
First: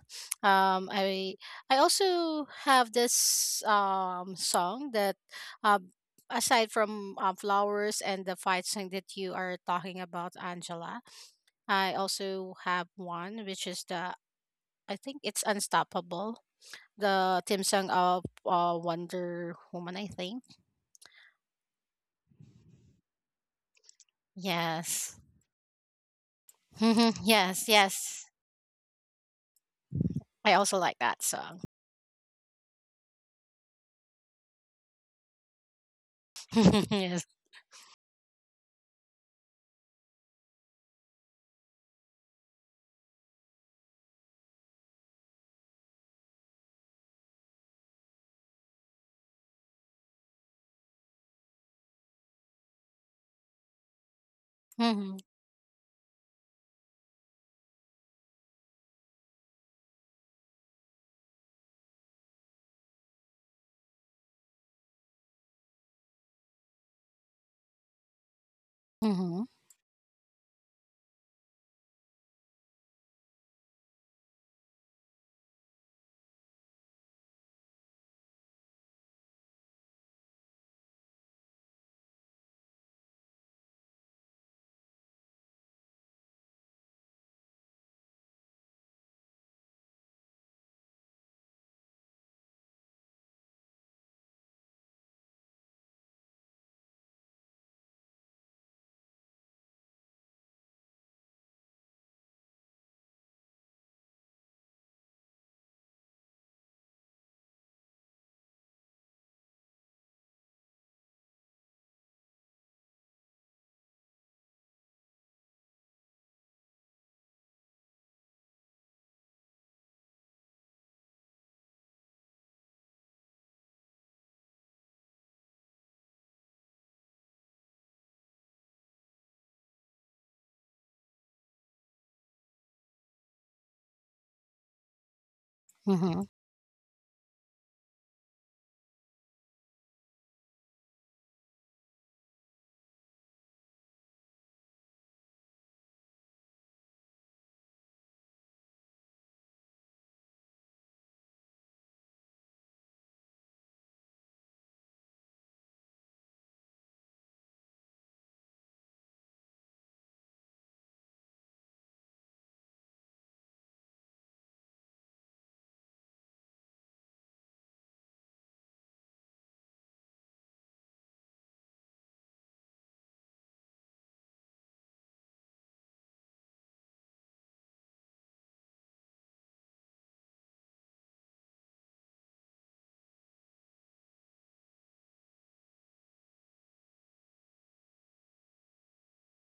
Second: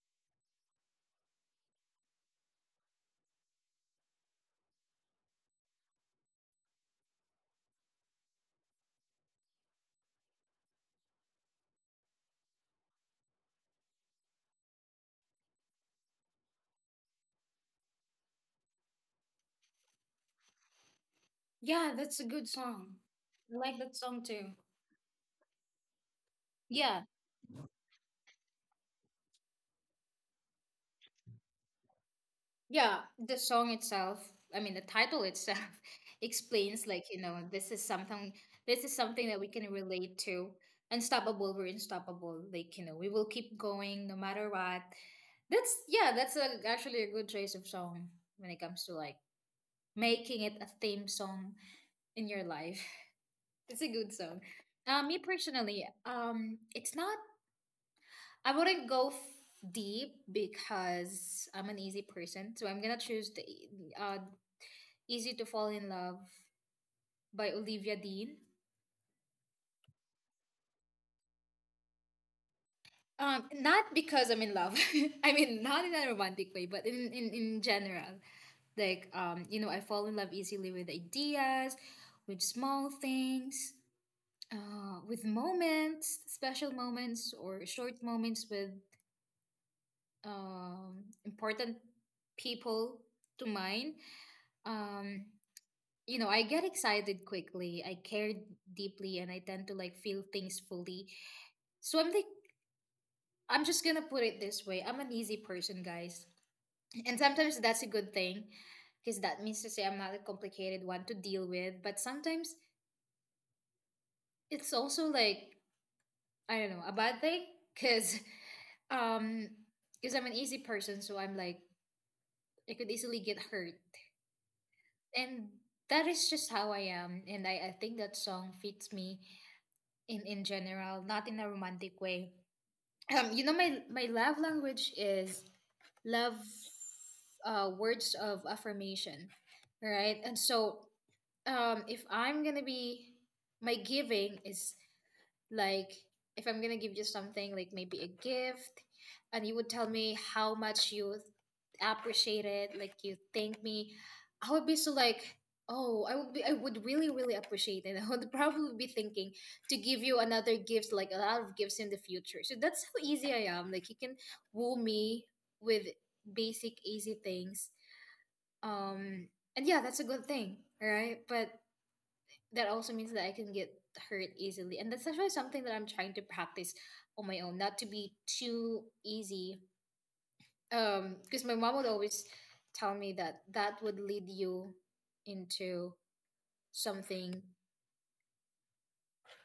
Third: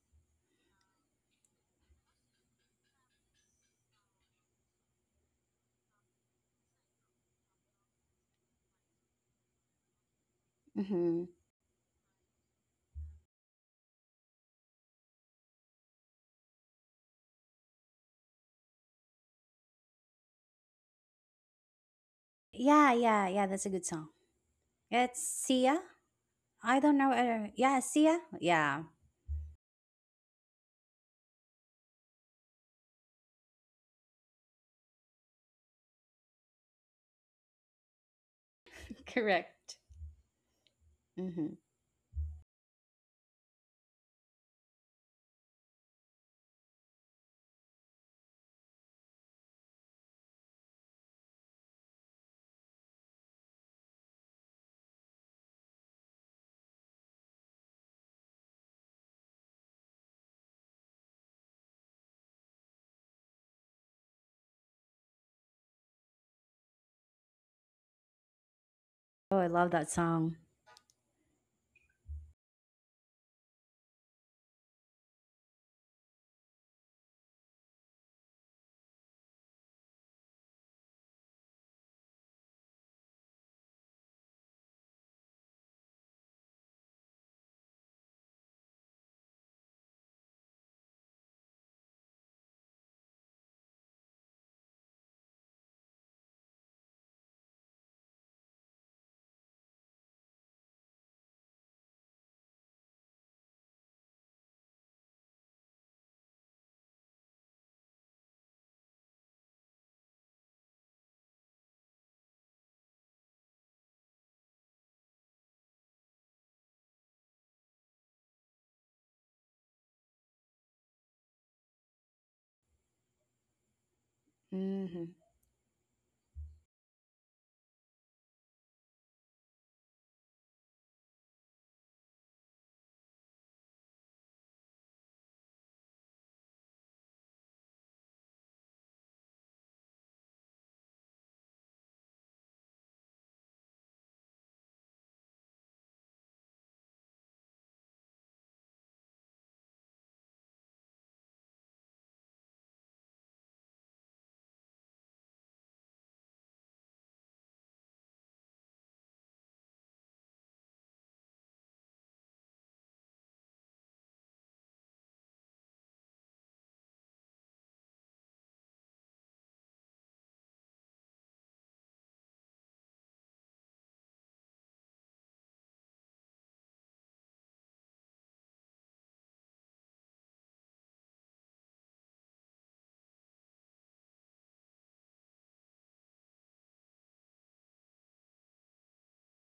[SPEAKER 3] um, I I also have this song that um aside from flowers and the fight song that you are talking about, Angela,
[SPEAKER 2] Mm-hmm.
[SPEAKER 3] I also have one which is the I think it's Unstoppable, the theme song of Wonder Woman. I think
[SPEAKER 1] Yeah, that's a good
[SPEAKER 2] Yeah,
[SPEAKER 1] song.
[SPEAKER 2] yeah, yeah.
[SPEAKER 1] I
[SPEAKER 2] That's a
[SPEAKER 1] like
[SPEAKER 2] good
[SPEAKER 1] that
[SPEAKER 2] song.
[SPEAKER 1] song too.
[SPEAKER 3] yes,
[SPEAKER 2] It's Sia. I don't
[SPEAKER 1] Yeah,
[SPEAKER 2] know.
[SPEAKER 3] yes,
[SPEAKER 2] Yeah, Sia.
[SPEAKER 3] yes.
[SPEAKER 2] Yeah.
[SPEAKER 3] I also like that song.
[SPEAKER 1] Yeah, the song itself, I mean the title itself explains like, you
[SPEAKER 3] yes.
[SPEAKER 1] know, this is something that we
[SPEAKER 2] Correct.
[SPEAKER 1] can relate to.
[SPEAKER 2] Mm-hmm.
[SPEAKER 1] Unstoppable, we're unstoppable. Like, you know, we will keep going no matter what. That's yeah, that's a, actually a good choice of song when it comes to like making it a theme song in your life. It's a good song.
[SPEAKER 3] Mm-hmm.
[SPEAKER 1] Me personally, it's not I wouldn't go deep because I'm an easy person, so I'm gonna choose the Easy to Fall in Love by Olivia Dean.
[SPEAKER 2] Oh,
[SPEAKER 3] Mm-hmm.
[SPEAKER 2] I love that song.
[SPEAKER 1] Not because I'm in love. I mean, not in a romantic way, but in general. Like, you know, I fall in love easily with ideas, with small things, with moments, special moments, or short moments with important people to mine. Um, you know, I get excited quickly, I care deeply, and I tend to like feel things fully. So I'm like I'm just gonna put it this way. I'm an easy person, guys. And sometimes that's a good thing because that means to say I'm not a complicated one to deal with. But sometimes it's also like, I don't know, a bad thing because um, cause I'm an easy person. So I'm like, I could easily get hurt.
[SPEAKER 2] Mm-hmm.
[SPEAKER 1] And that is just how I am. And I think that song fits me in general, not in a romantic way. Um, you know, my love language is
[SPEAKER 3] Mm-hmm.
[SPEAKER 1] love words of affirmation, right? And so if I'm gonna be my giving is like, if I'm gonna give you something, like maybe a gift, and you would tell me how much you appreciate it, like you thank me, I would be so like, oh, I would really, really appreciate it. I would probably be thinking to give you another gift, like a lot of gifts in the future. So that's how easy I am. Like you can woo me with basic, easy things. Um, and yeah, that's a good thing, right? But that also means that I can get hurt easily. And that's actually something that I'm trying to practice on my own, not to be too easy. Because my mom would always tell me that that would lead you into something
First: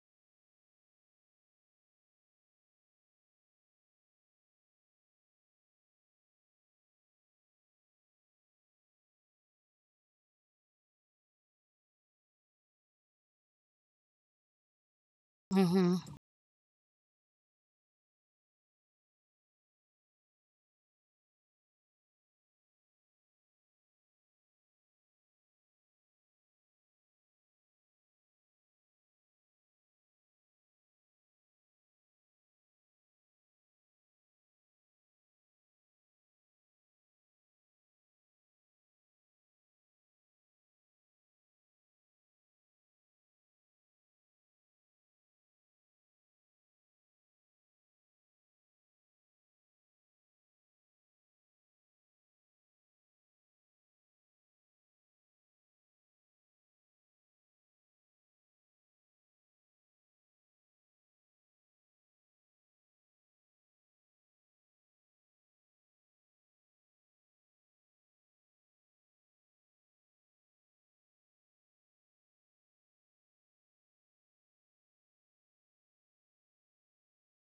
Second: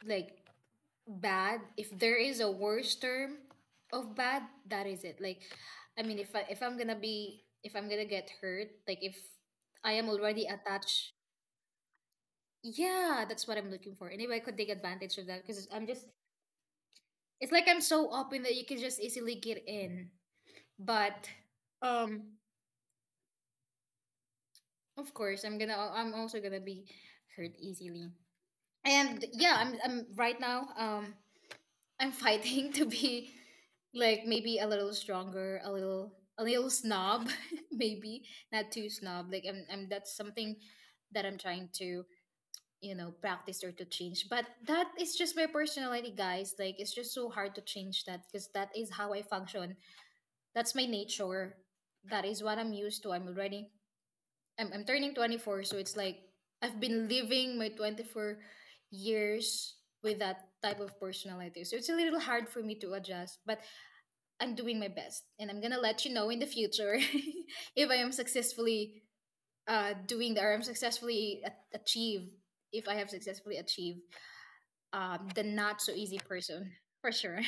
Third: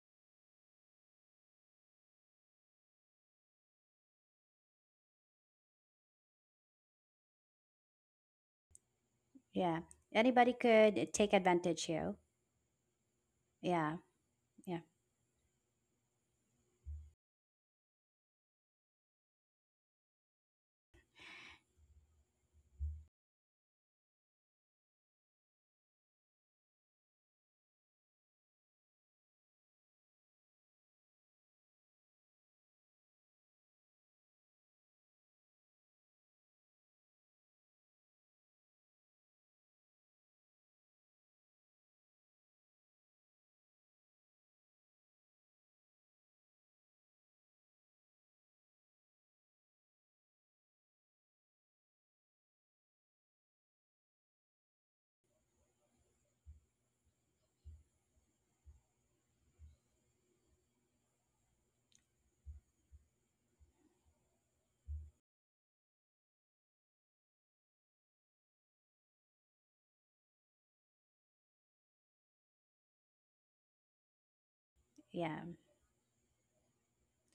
[SPEAKER 1] like bad. If there is a worse term of bad, that is it. Like, I mean, if I'm gonna get hurt, like if
[SPEAKER 2] Yeah.
[SPEAKER 1] I am already
[SPEAKER 2] Anybody
[SPEAKER 1] attached,
[SPEAKER 2] could take advantage, you.
[SPEAKER 1] yeah, that's what I'm looking
[SPEAKER 2] Yeah,
[SPEAKER 1] for. Anyway, I could take
[SPEAKER 2] yeah,
[SPEAKER 1] advantage of that because I'm
[SPEAKER 3] Mm-hmm.
[SPEAKER 1] just It's like I'm so open that you can just easily get in. But um of course I'm also gonna be hurt easily. And yeah, I'm right now I'm fighting to be like maybe a little stronger, a little snob, maybe not too snob. Like I'm that's something that I'm trying to you know practice or to change. But that is just my personality, guys. Like it's just so hard to change that because that is how I function. That's my nature. That is what I'm used to. I'm already I'm turning 24, so it's like I've been living my 24 years with that type of personality. So it's a little hard for me to adjust, but I'm doing my best and I'm going to let you know in the future if I am successfully doing that or I'm successfully a- achieve if I have successfully achieved the
[SPEAKER 2] yeah.
[SPEAKER 1] not so easy person for sure.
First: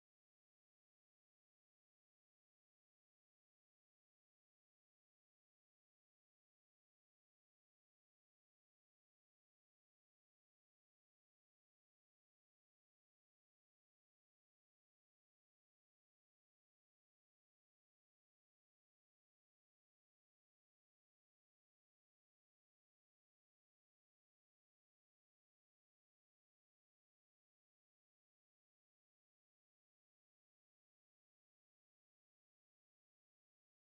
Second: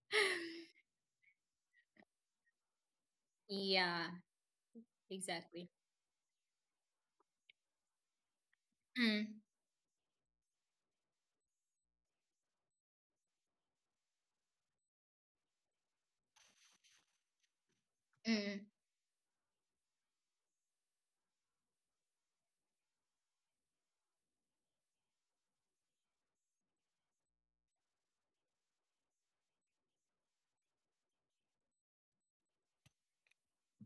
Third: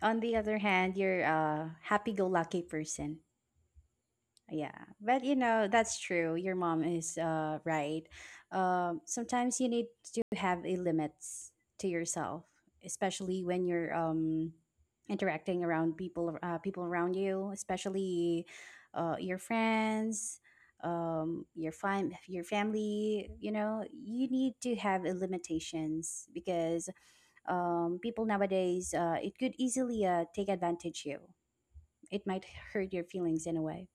[SPEAKER 2] On the other hand, you're a happy-go-lucky person.
[SPEAKER 1] Yeah,
[SPEAKER 2] Yeah, but you know,
[SPEAKER 1] exactly.
[SPEAKER 2] that's true. Your mom is right.
[SPEAKER 1] Mm,
[SPEAKER 2] Sometimes you need to have a limits to yourself, especially when you're interacting around people around you, especially
[SPEAKER 1] mm.
[SPEAKER 2] your friends, your your family. You know, you need to have a limitations, because people nowadays it could easily take advantage you. It might hurt your feelings in a way.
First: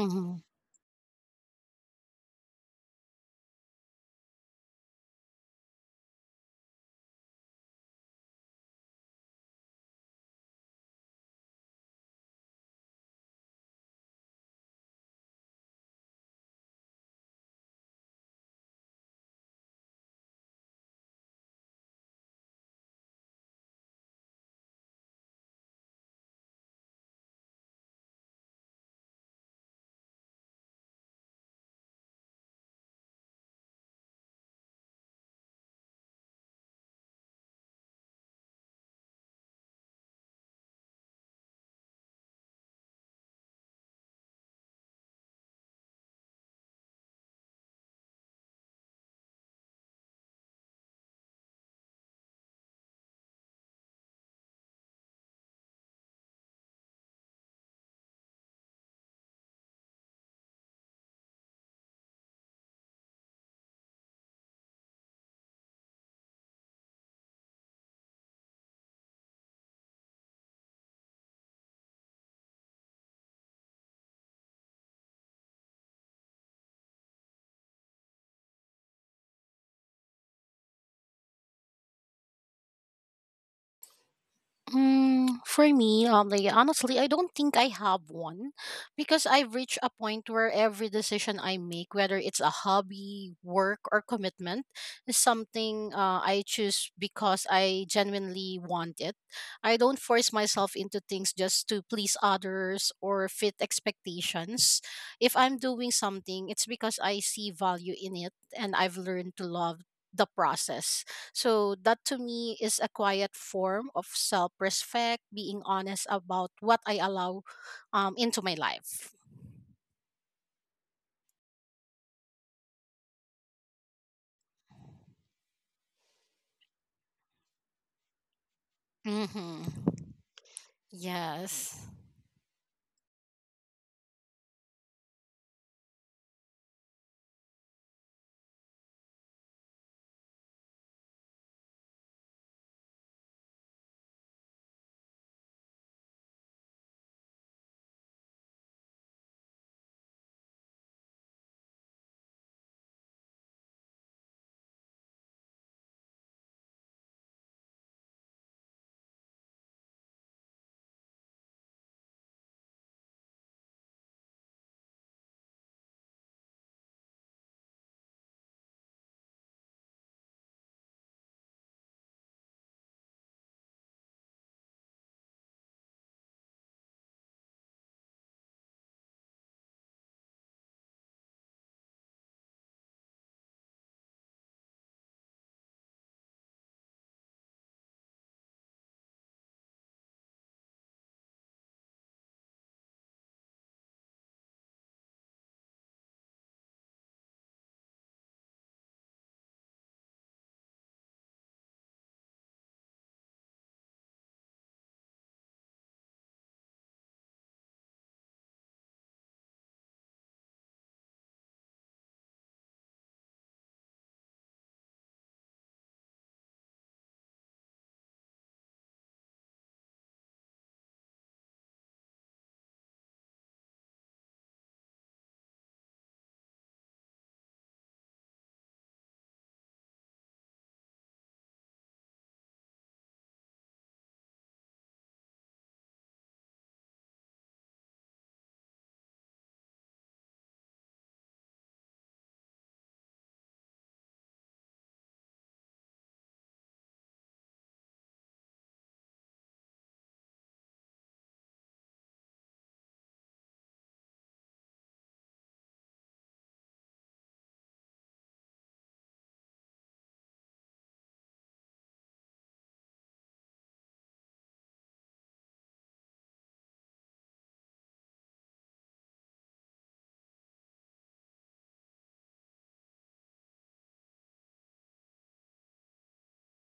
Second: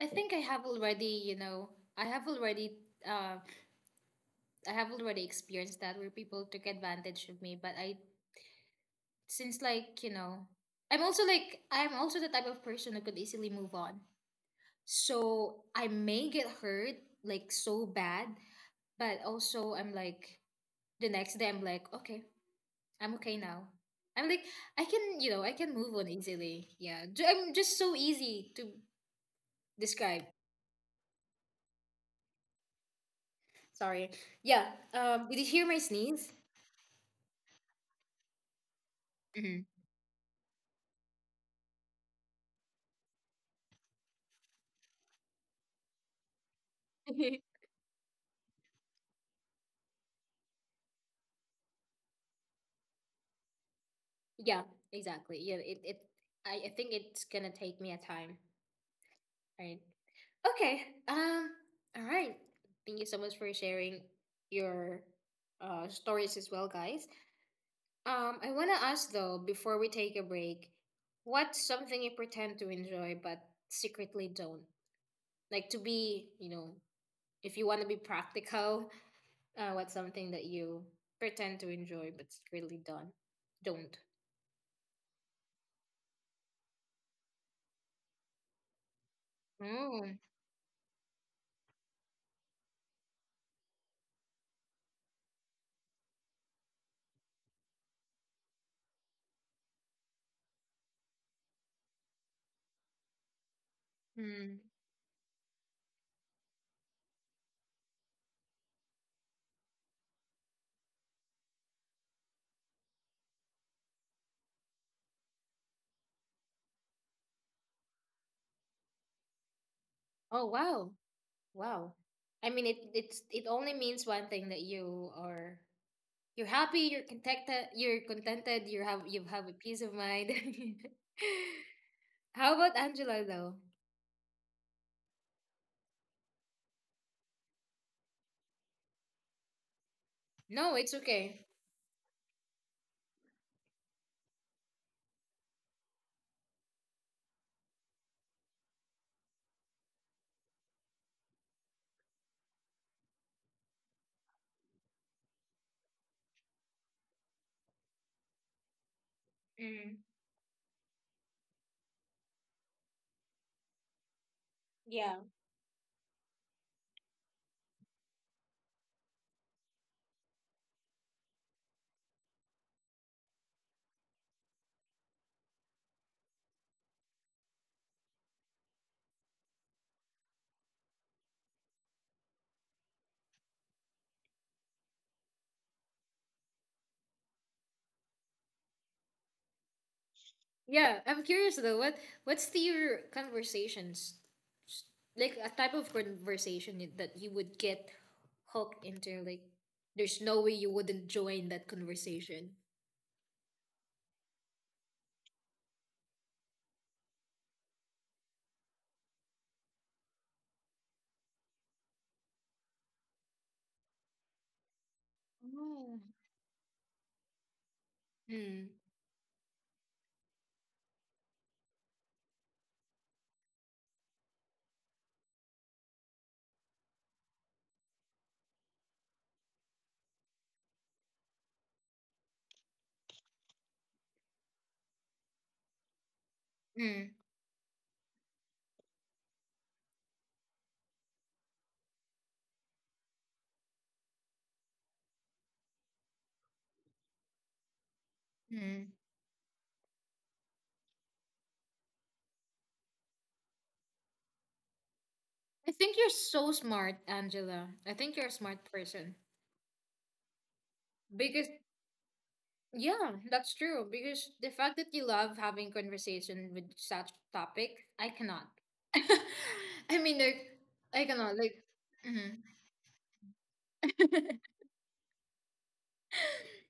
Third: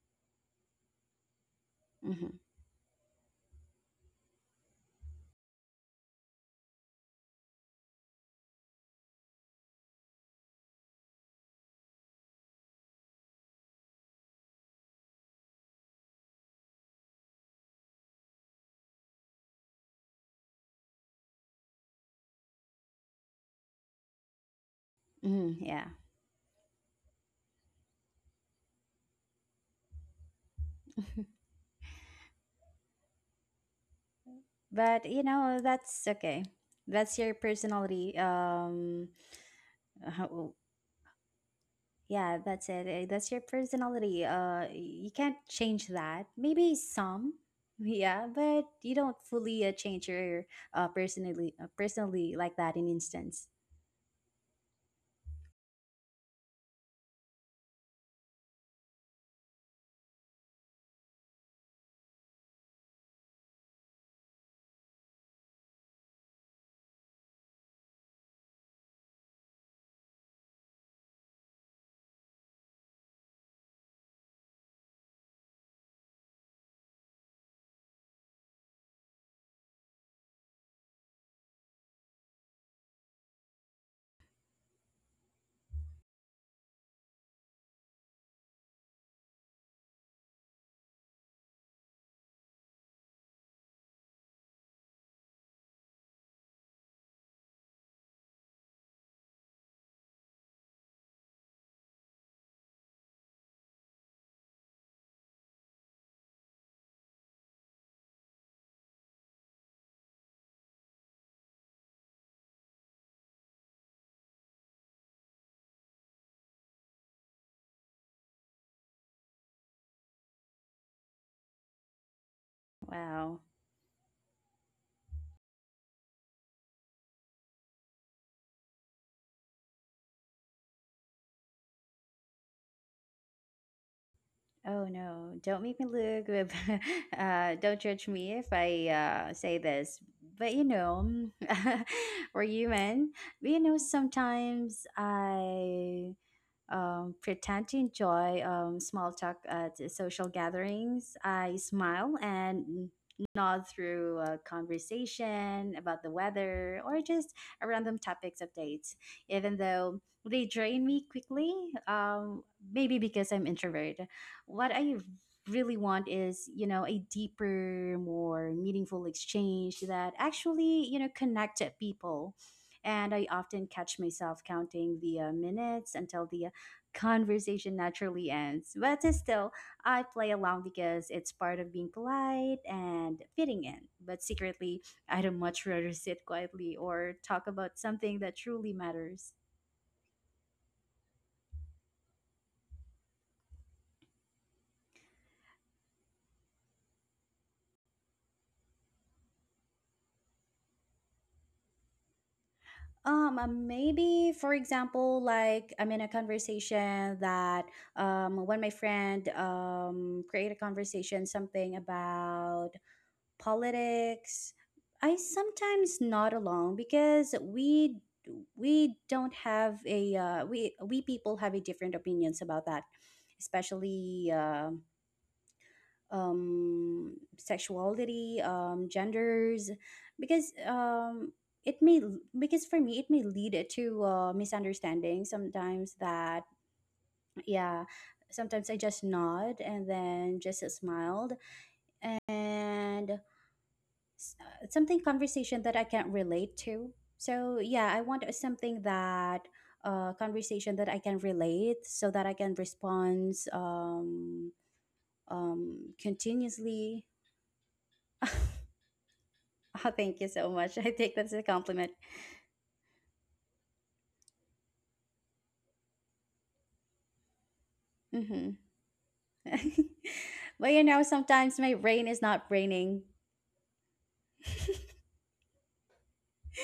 [SPEAKER 1] I think I have already, you know, I have
[SPEAKER 2] Mm-hmm.
[SPEAKER 1] already, uh, I have already experienced that where people took advantage of me. Since like, you know, I'm also the type of person who could easily move on. So I may get hurt like so bad, but also I'm like, the next day I'm like, okay, I'm okay now. I'm like, I can, you know, I
[SPEAKER 2] Mm,
[SPEAKER 1] can
[SPEAKER 2] yeah.
[SPEAKER 1] move on easily. Yeah. I'm just so easy to describe. Sorry. Yeah.
[SPEAKER 2] But you
[SPEAKER 1] Did you
[SPEAKER 2] know,
[SPEAKER 1] hear my
[SPEAKER 2] that's
[SPEAKER 1] sneeze?
[SPEAKER 2] okay. That's your personality.
[SPEAKER 1] Mm-hmm.
[SPEAKER 2] How- yeah, that's it. That's your personality. You can't change that. Maybe some. Yeah, but you don't fully change your personally like that in instance.
[SPEAKER 1] Yeah, exactly. Yeah, it I think it's gonna take me a time. Right. Okay. All right. Thank you so much for sharing your stories as well, guys. I wanna ask though, before we take a break, what's something you pretend to enjoy but secretly don't? Like to be, you know, if you wanna be practical, what's something that you pretend to enjoy but secretly don't don't.
[SPEAKER 3] For me, honestly, I don't think I have one because I've reached a
[SPEAKER 1] Oh.
[SPEAKER 3] point where every decision I make, whether it's a hobby, work, or commitment, is something I choose because I genuinely want it. I don't force myself into things just to please others or fit
[SPEAKER 1] Hmm.
[SPEAKER 3] expectations. If I'm doing something, it's because I see value in it and I've learned to love the process. So that to me is a quiet form of self-respect, being honest about what I allow into my life.
[SPEAKER 1] Oh wow. Wow. I mean, it it's
[SPEAKER 2] Wow.
[SPEAKER 1] it only means one thing, that you're happy, you're contented, you have a
[SPEAKER 3] Mhm.
[SPEAKER 1] peace of mind.
[SPEAKER 3] Yes.
[SPEAKER 1] How about Angela though?
[SPEAKER 2] Oh no, don't make me look. Don't judge me if I say this, but you
[SPEAKER 1] No, it's
[SPEAKER 2] know,
[SPEAKER 1] okay.
[SPEAKER 2] we're human. But you know, sometimes I pretend to enjoy small talk at social gatherings. I smile and nod through a conversation about the weather or just a random topics updates, even though
[SPEAKER 1] Mm,
[SPEAKER 2] they drain me quickly. Um, maybe because I'm introvert. What I
[SPEAKER 1] yeah,
[SPEAKER 2] really want is, you know, a deeper, more meaningful exchange that actually, you know, connect people, and I often catch myself counting the minutes until the conversation naturally ends. But still, I play along because it's part of being polite and fitting in. But secretly, I'd much rather sit quietly, or talk about something that truly matters.
[SPEAKER 1] yeah. I'm curious though. What's the your conversations s- like? A type of conversation that you would get hooked into? Like, there's no way you wouldn't join that conversation.
[SPEAKER 2] Maybe for example, like I'm in a conversation that, when my friend create a conversation something about politics. I
[SPEAKER 1] Oh.
[SPEAKER 2] sometimes nod along, because
[SPEAKER 1] Mm,
[SPEAKER 2] we don't have a we people have a different opinions about that, especially um, sexuality, genders, because it may because for me it may lead it to misunderstanding sometimes. That,
[SPEAKER 1] mm,
[SPEAKER 2] yeah, sometimes I just nod and then just smiled, and something conversation that I can't relate to. So yeah, I want something
[SPEAKER 1] mm.
[SPEAKER 2] that conversation that I can relate, so that I can respond,
[SPEAKER 1] I think you're so smart,
[SPEAKER 2] continuously.
[SPEAKER 1] Angela. I think you're a
[SPEAKER 2] Oh,
[SPEAKER 1] smart person.
[SPEAKER 2] thank you so much. I take that as
[SPEAKER 1] Because,
[SPEAKER 2] a compliment.
[SPEAKER 1] yeah, that's true. Because the fact that you love having conversation with such topic, I cannot.
[SPEAKER 2] Hmm.
[SPEAKER 1] I mean, like,
[SPEAKER 2] But you
[SPEAKER 1] I
[SPEAKER 2] know,
[SPEAKER 1] cannot. Like,
[SPEAKER 2] sometimes my brain is
[SPEAKER 1] mhm.
[SPEAKER 2] not braining.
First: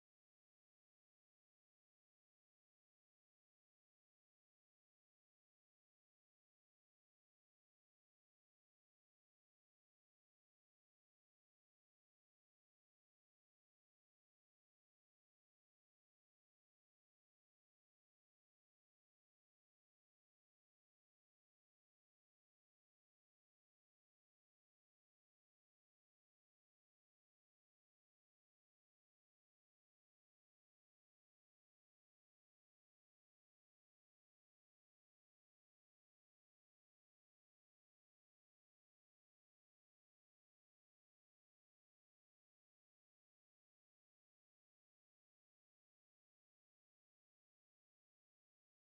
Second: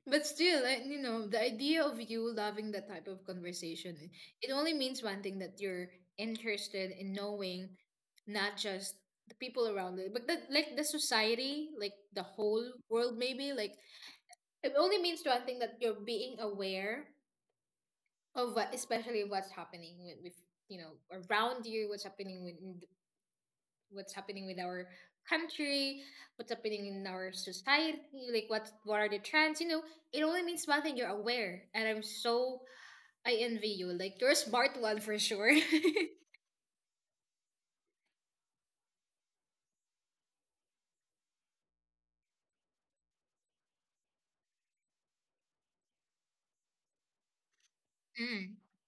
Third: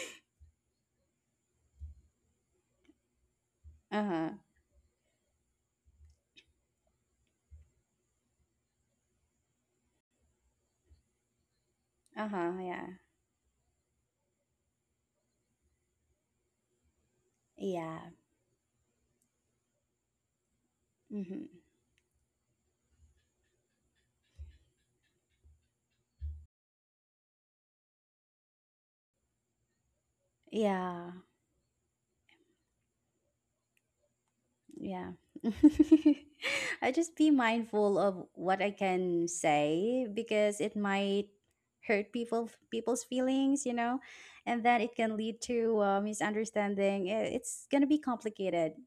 [SPEAKER 1] but still, like, you know, the idea of you loving that type of conversation,
[SPEAKER 2] Uh
[SPEAKER 1] it
[SPEAKER 2] huh.
[SPEAKER 1] it only means one thing, that you're interested in knowing not just the people around it, but the, like the society, like the
[SPEAKER 2] Uh huh.
[SPEAKER 1] whole
[SPEAKER 2] Yeah.
[SPEAKER 1] world, maybe. Like, it only means one thing, that you're being aware
[SPEAKER 2] Yeah.
[SPEAKER 1] of what, especially what's happening with, you know
[SPEAKER 2] Hmm.
[SPEAKER 1] around you, what's happening with our country, what's happening in our society, like what are the trends? You know, it only means one thing: you're
[SPEAKER 2] Yeah.
[SPEAKER 1] aware. And I'm so I envy you. Like you're a smart one for
[SPEAKER 2] Yeah.
[SPEAKER 1] sure.
[SPEAKER 2] I just be mindful of what I can say, because it might hurt people's feelings, you know, and then it can lead to misunderstanding. It's gonna be
[SPEAKER 1] Mm.
[SPEAKER 2] complicated.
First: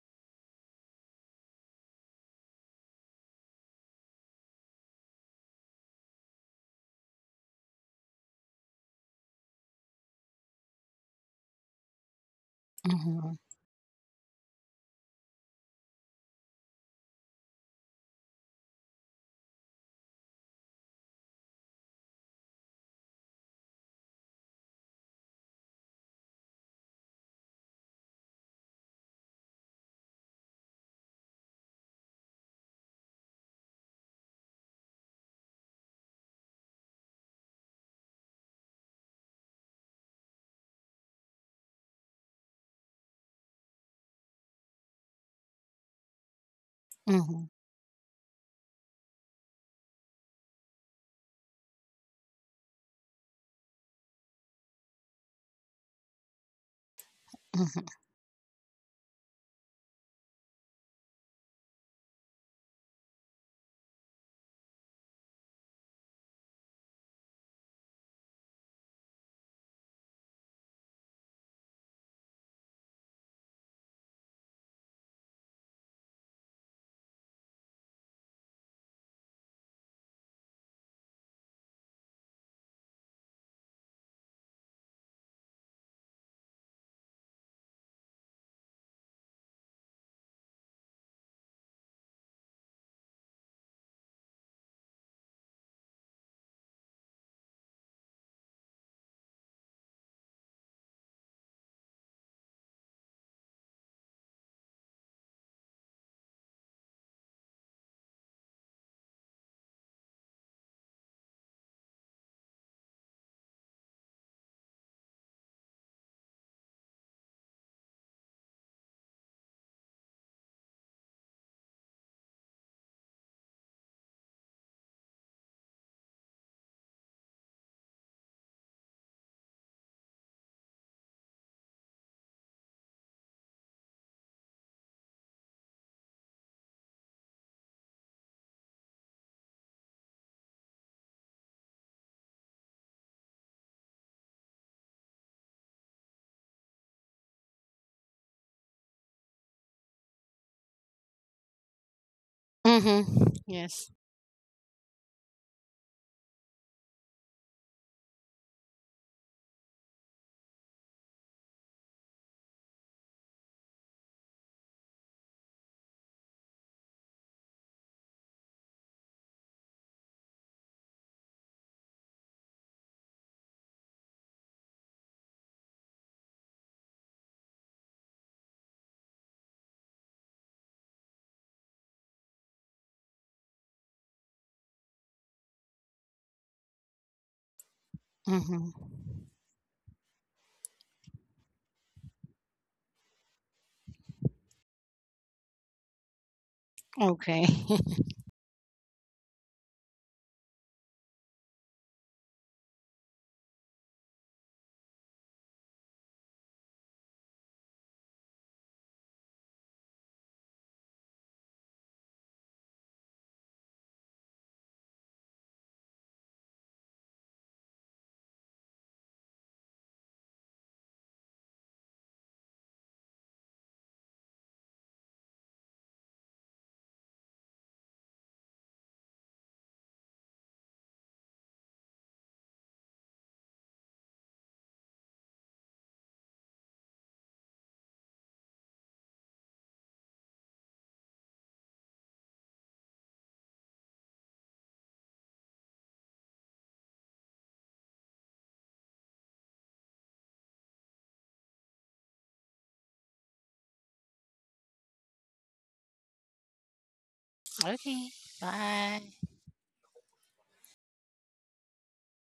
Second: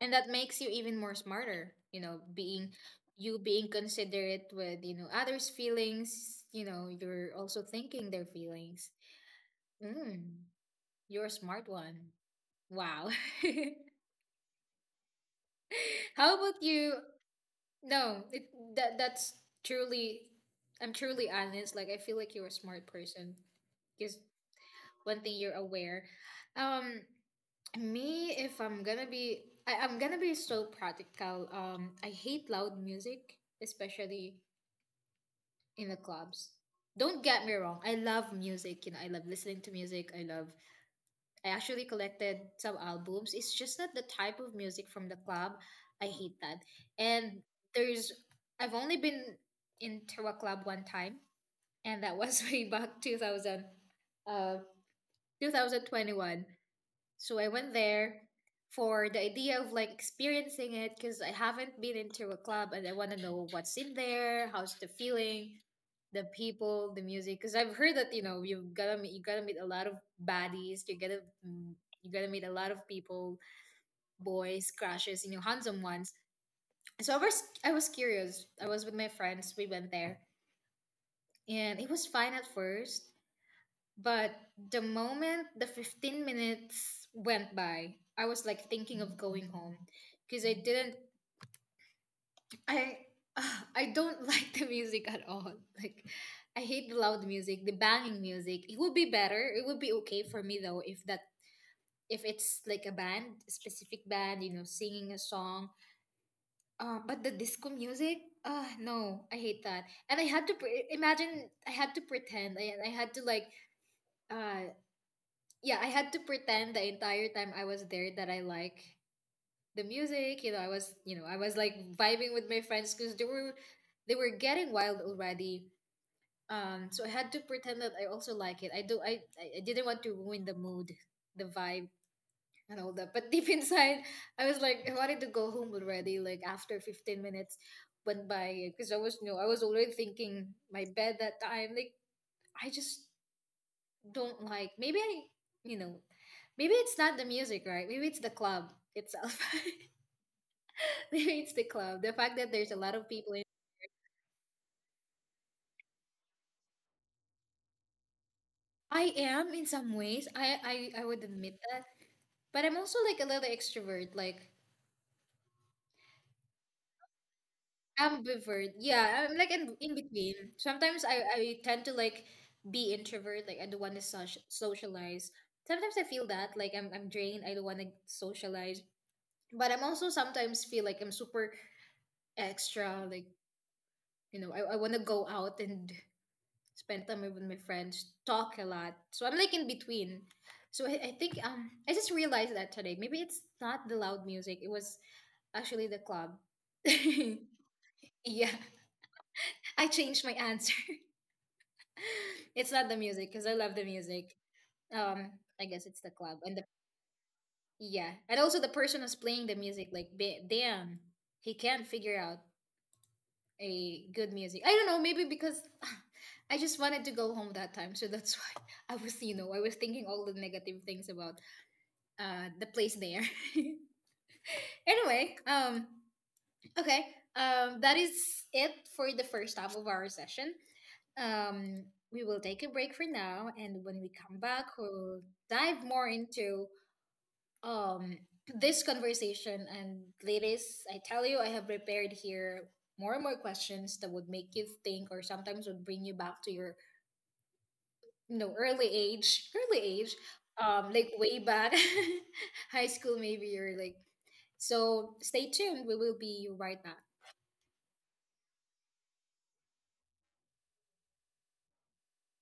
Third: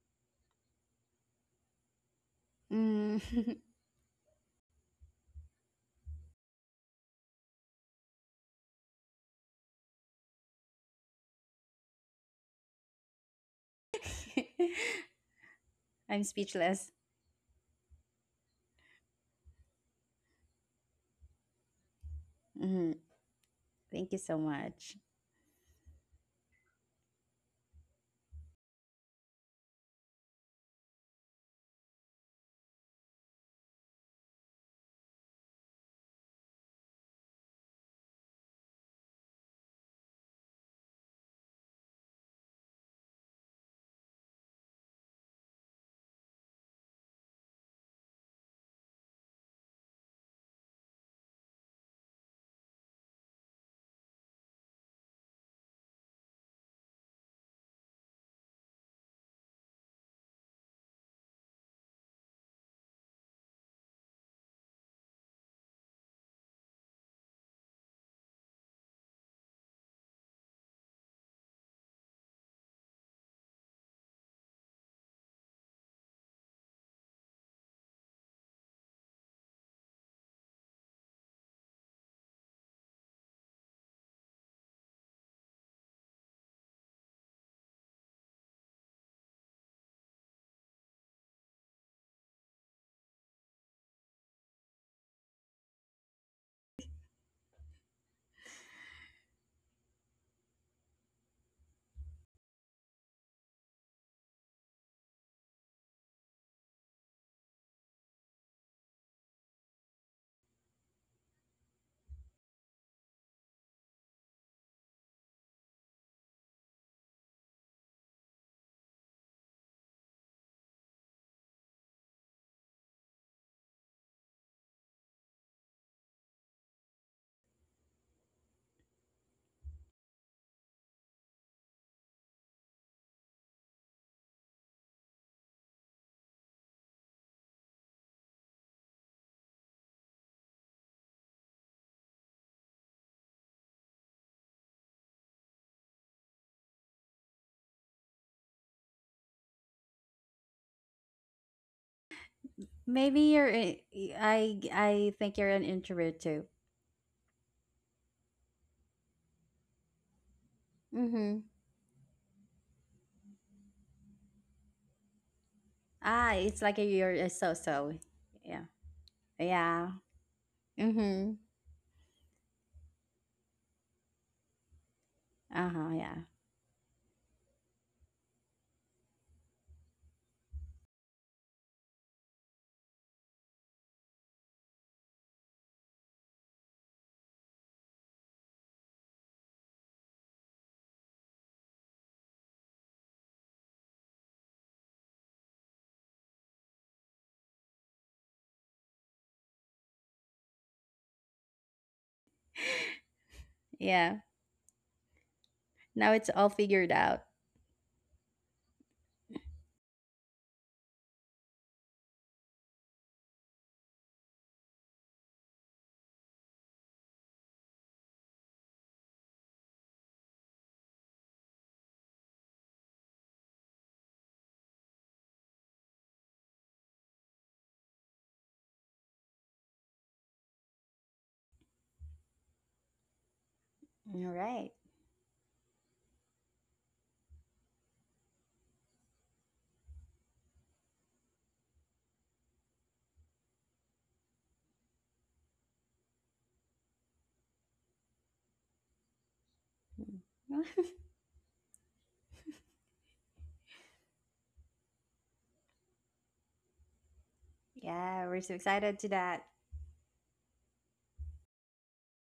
[SPEAKER 1] And that makes you even more smarter, you know, being
[SPEAKER 2] Mm.
[SPEAKER 1] you being considerate with, you know, others' feelings, you know, you're also thinking their feelings. Mm, you're a smart one. Wow.
[SPEAKER 3] Mhm.
[SPEAKER 2] I'm
[SPEAKER 1] How about
[SPEAKER 2] speechless.
[SPEAKER 1] you? No, it, that's truly. I'm truly honest. Like I feel like you're a
[SPEAKER 2] Mhm.
[SPEAKER 1] smart person.
[SPEAKER 2] Thank you
[SPEAKER 1] Because
[SPEAKER 2] so much.
[SPEAKER 1] one thing, you're aware. Um, me, if I'm gonna be, I'm gonna be so practical. I hate loud music, especially in the clubs. Don't get me wrong. I love music. You know, I love listening to music. I actually collected some albums. It's just not the type of music from the club. I hate that. And
[SPEAKER 3] Mhm.
[SPEAKER 1] there's I've only been into a club one time, and that was way back 2000 uh 2021. So I went
[SPEAKER 3] Mhm.
[SPEAKER 1] there for the idea of like experiencing it because I haven't been into a club and I want to know what's in there, how's the feeling, the people, the music. Because I've heard that you know you gotta meet a lot of baddies, mm, you gotta meet a lot of people, boys, crushes, you know, handsome ones. So I was curious. I was with my friends. We went there and it was fine at first. But the moment the 15 minutes went by, I was like thinking of going home because I didn't I I don't like the music at all. Like I hate the loud music, the banging music. It would be better. It would be okay for me though if that if it's like a band, specific band, you know, singing a song. But the disco music, no, I hate that. And I had to pretend. I had to like uh yeah, I had to pretend the entire time I was there that I like the music. You know, I was like vibing with my friends because they were getting wild already. So I had to pretend that I also like it. I do. I didn't want to ruin the mood, the vibe, and all that. But deep inside, I was like, I wanted to go home already. Like after 15 minutes went by, because I was already thinking my bed that time. Like I just don't like. Maybe I, you know, maybe it's not the music, right? Maybe it's the club itself. Maybe it's the club. The fact that there's a lot
[SPEAKER 3] Mhm.
[SPEAKER 1] of
[SPEAKER 2] Maybe
[SPEAKER 1] people in.
[SPEAKER 2] you're a-
[SPEAKER 3] Yes.
[SPEAKER 2] I I think you're an introvert too.
[SPEAKER 1] I am in some ways. I would
[SPEAKER 2] Mm-hmm.
[SPEAKER 1] admit that, but I'm also like a little extrovert, like
[SPEAKER 2] Ah, it's like you're a so-so.
[SPEAKER 1] ambivert.
[SPEAKER 2] Yeah.
[SPEAKER 1] Yeah, I'm like in
[SPEAKER 2] Yeah.
[SPEAKER 1] between. Sometimes I
[SPEAKER 2] Mm-hmm.
[SPEAKER 1] tend to like be introvert, like I don't want to socialize. Sometimes
[SPEAKER 2] Uh-huh.
[SPEAKER 1] I
[SPEAKER 2] Yeah.
[SPEAKER 1] feel that like I'm drained. I don't want to socialize, but I'm also sometimes feel like I'm super extra, like you know, I want to go out and spend time with my friends, talk a
[SPEAKER 3] Mhm.
[SPEAKER 1] lot. So I'm like in between. So I think I just realized that today. Maybe it's not the loud music. It was actually the club. Yeah,
[SPEAKER 3] Okay.
[SPEAKER 1] I changed my answer. It's not the music because I love the
[SPEAKER 2] Yeah.
[SPEAKER 1] music. Um, I guess it's the
[SPEAKER 2] Now it's
[SPEAKER 1] club
[SPEAKER 2] all
[SPEAKER 1] and
[SPEAKER 2] figured out.
[SPEAKER 1] and also the person who's playing the music. Like, damn, he can't figure out a good music. I don't know, maybe because I just wanted to go home that time, so that's why I was thinking all the negative things about the place there. Anyway, okay, that is it for the first half of our session. Um we will take a break for now, and when we
[SPEAKER 2] All
[SPEAKER 1] come back
[SPEAKER 2] right.
[SPEAKER 1] we'll dive more into um this conversation. And ladies, I tell you, I have prepared here more and more questions that would make you think, or sometimes would bring you back to your you know early age, like way back high school maybe, or like, so stay tuned, we will be right back.
[SPEAKER 3] okay.
[SPEAKER 2] Yeah, we're so excited
[SPEAKER 3] Bye.
[SPEAKER 2] to that.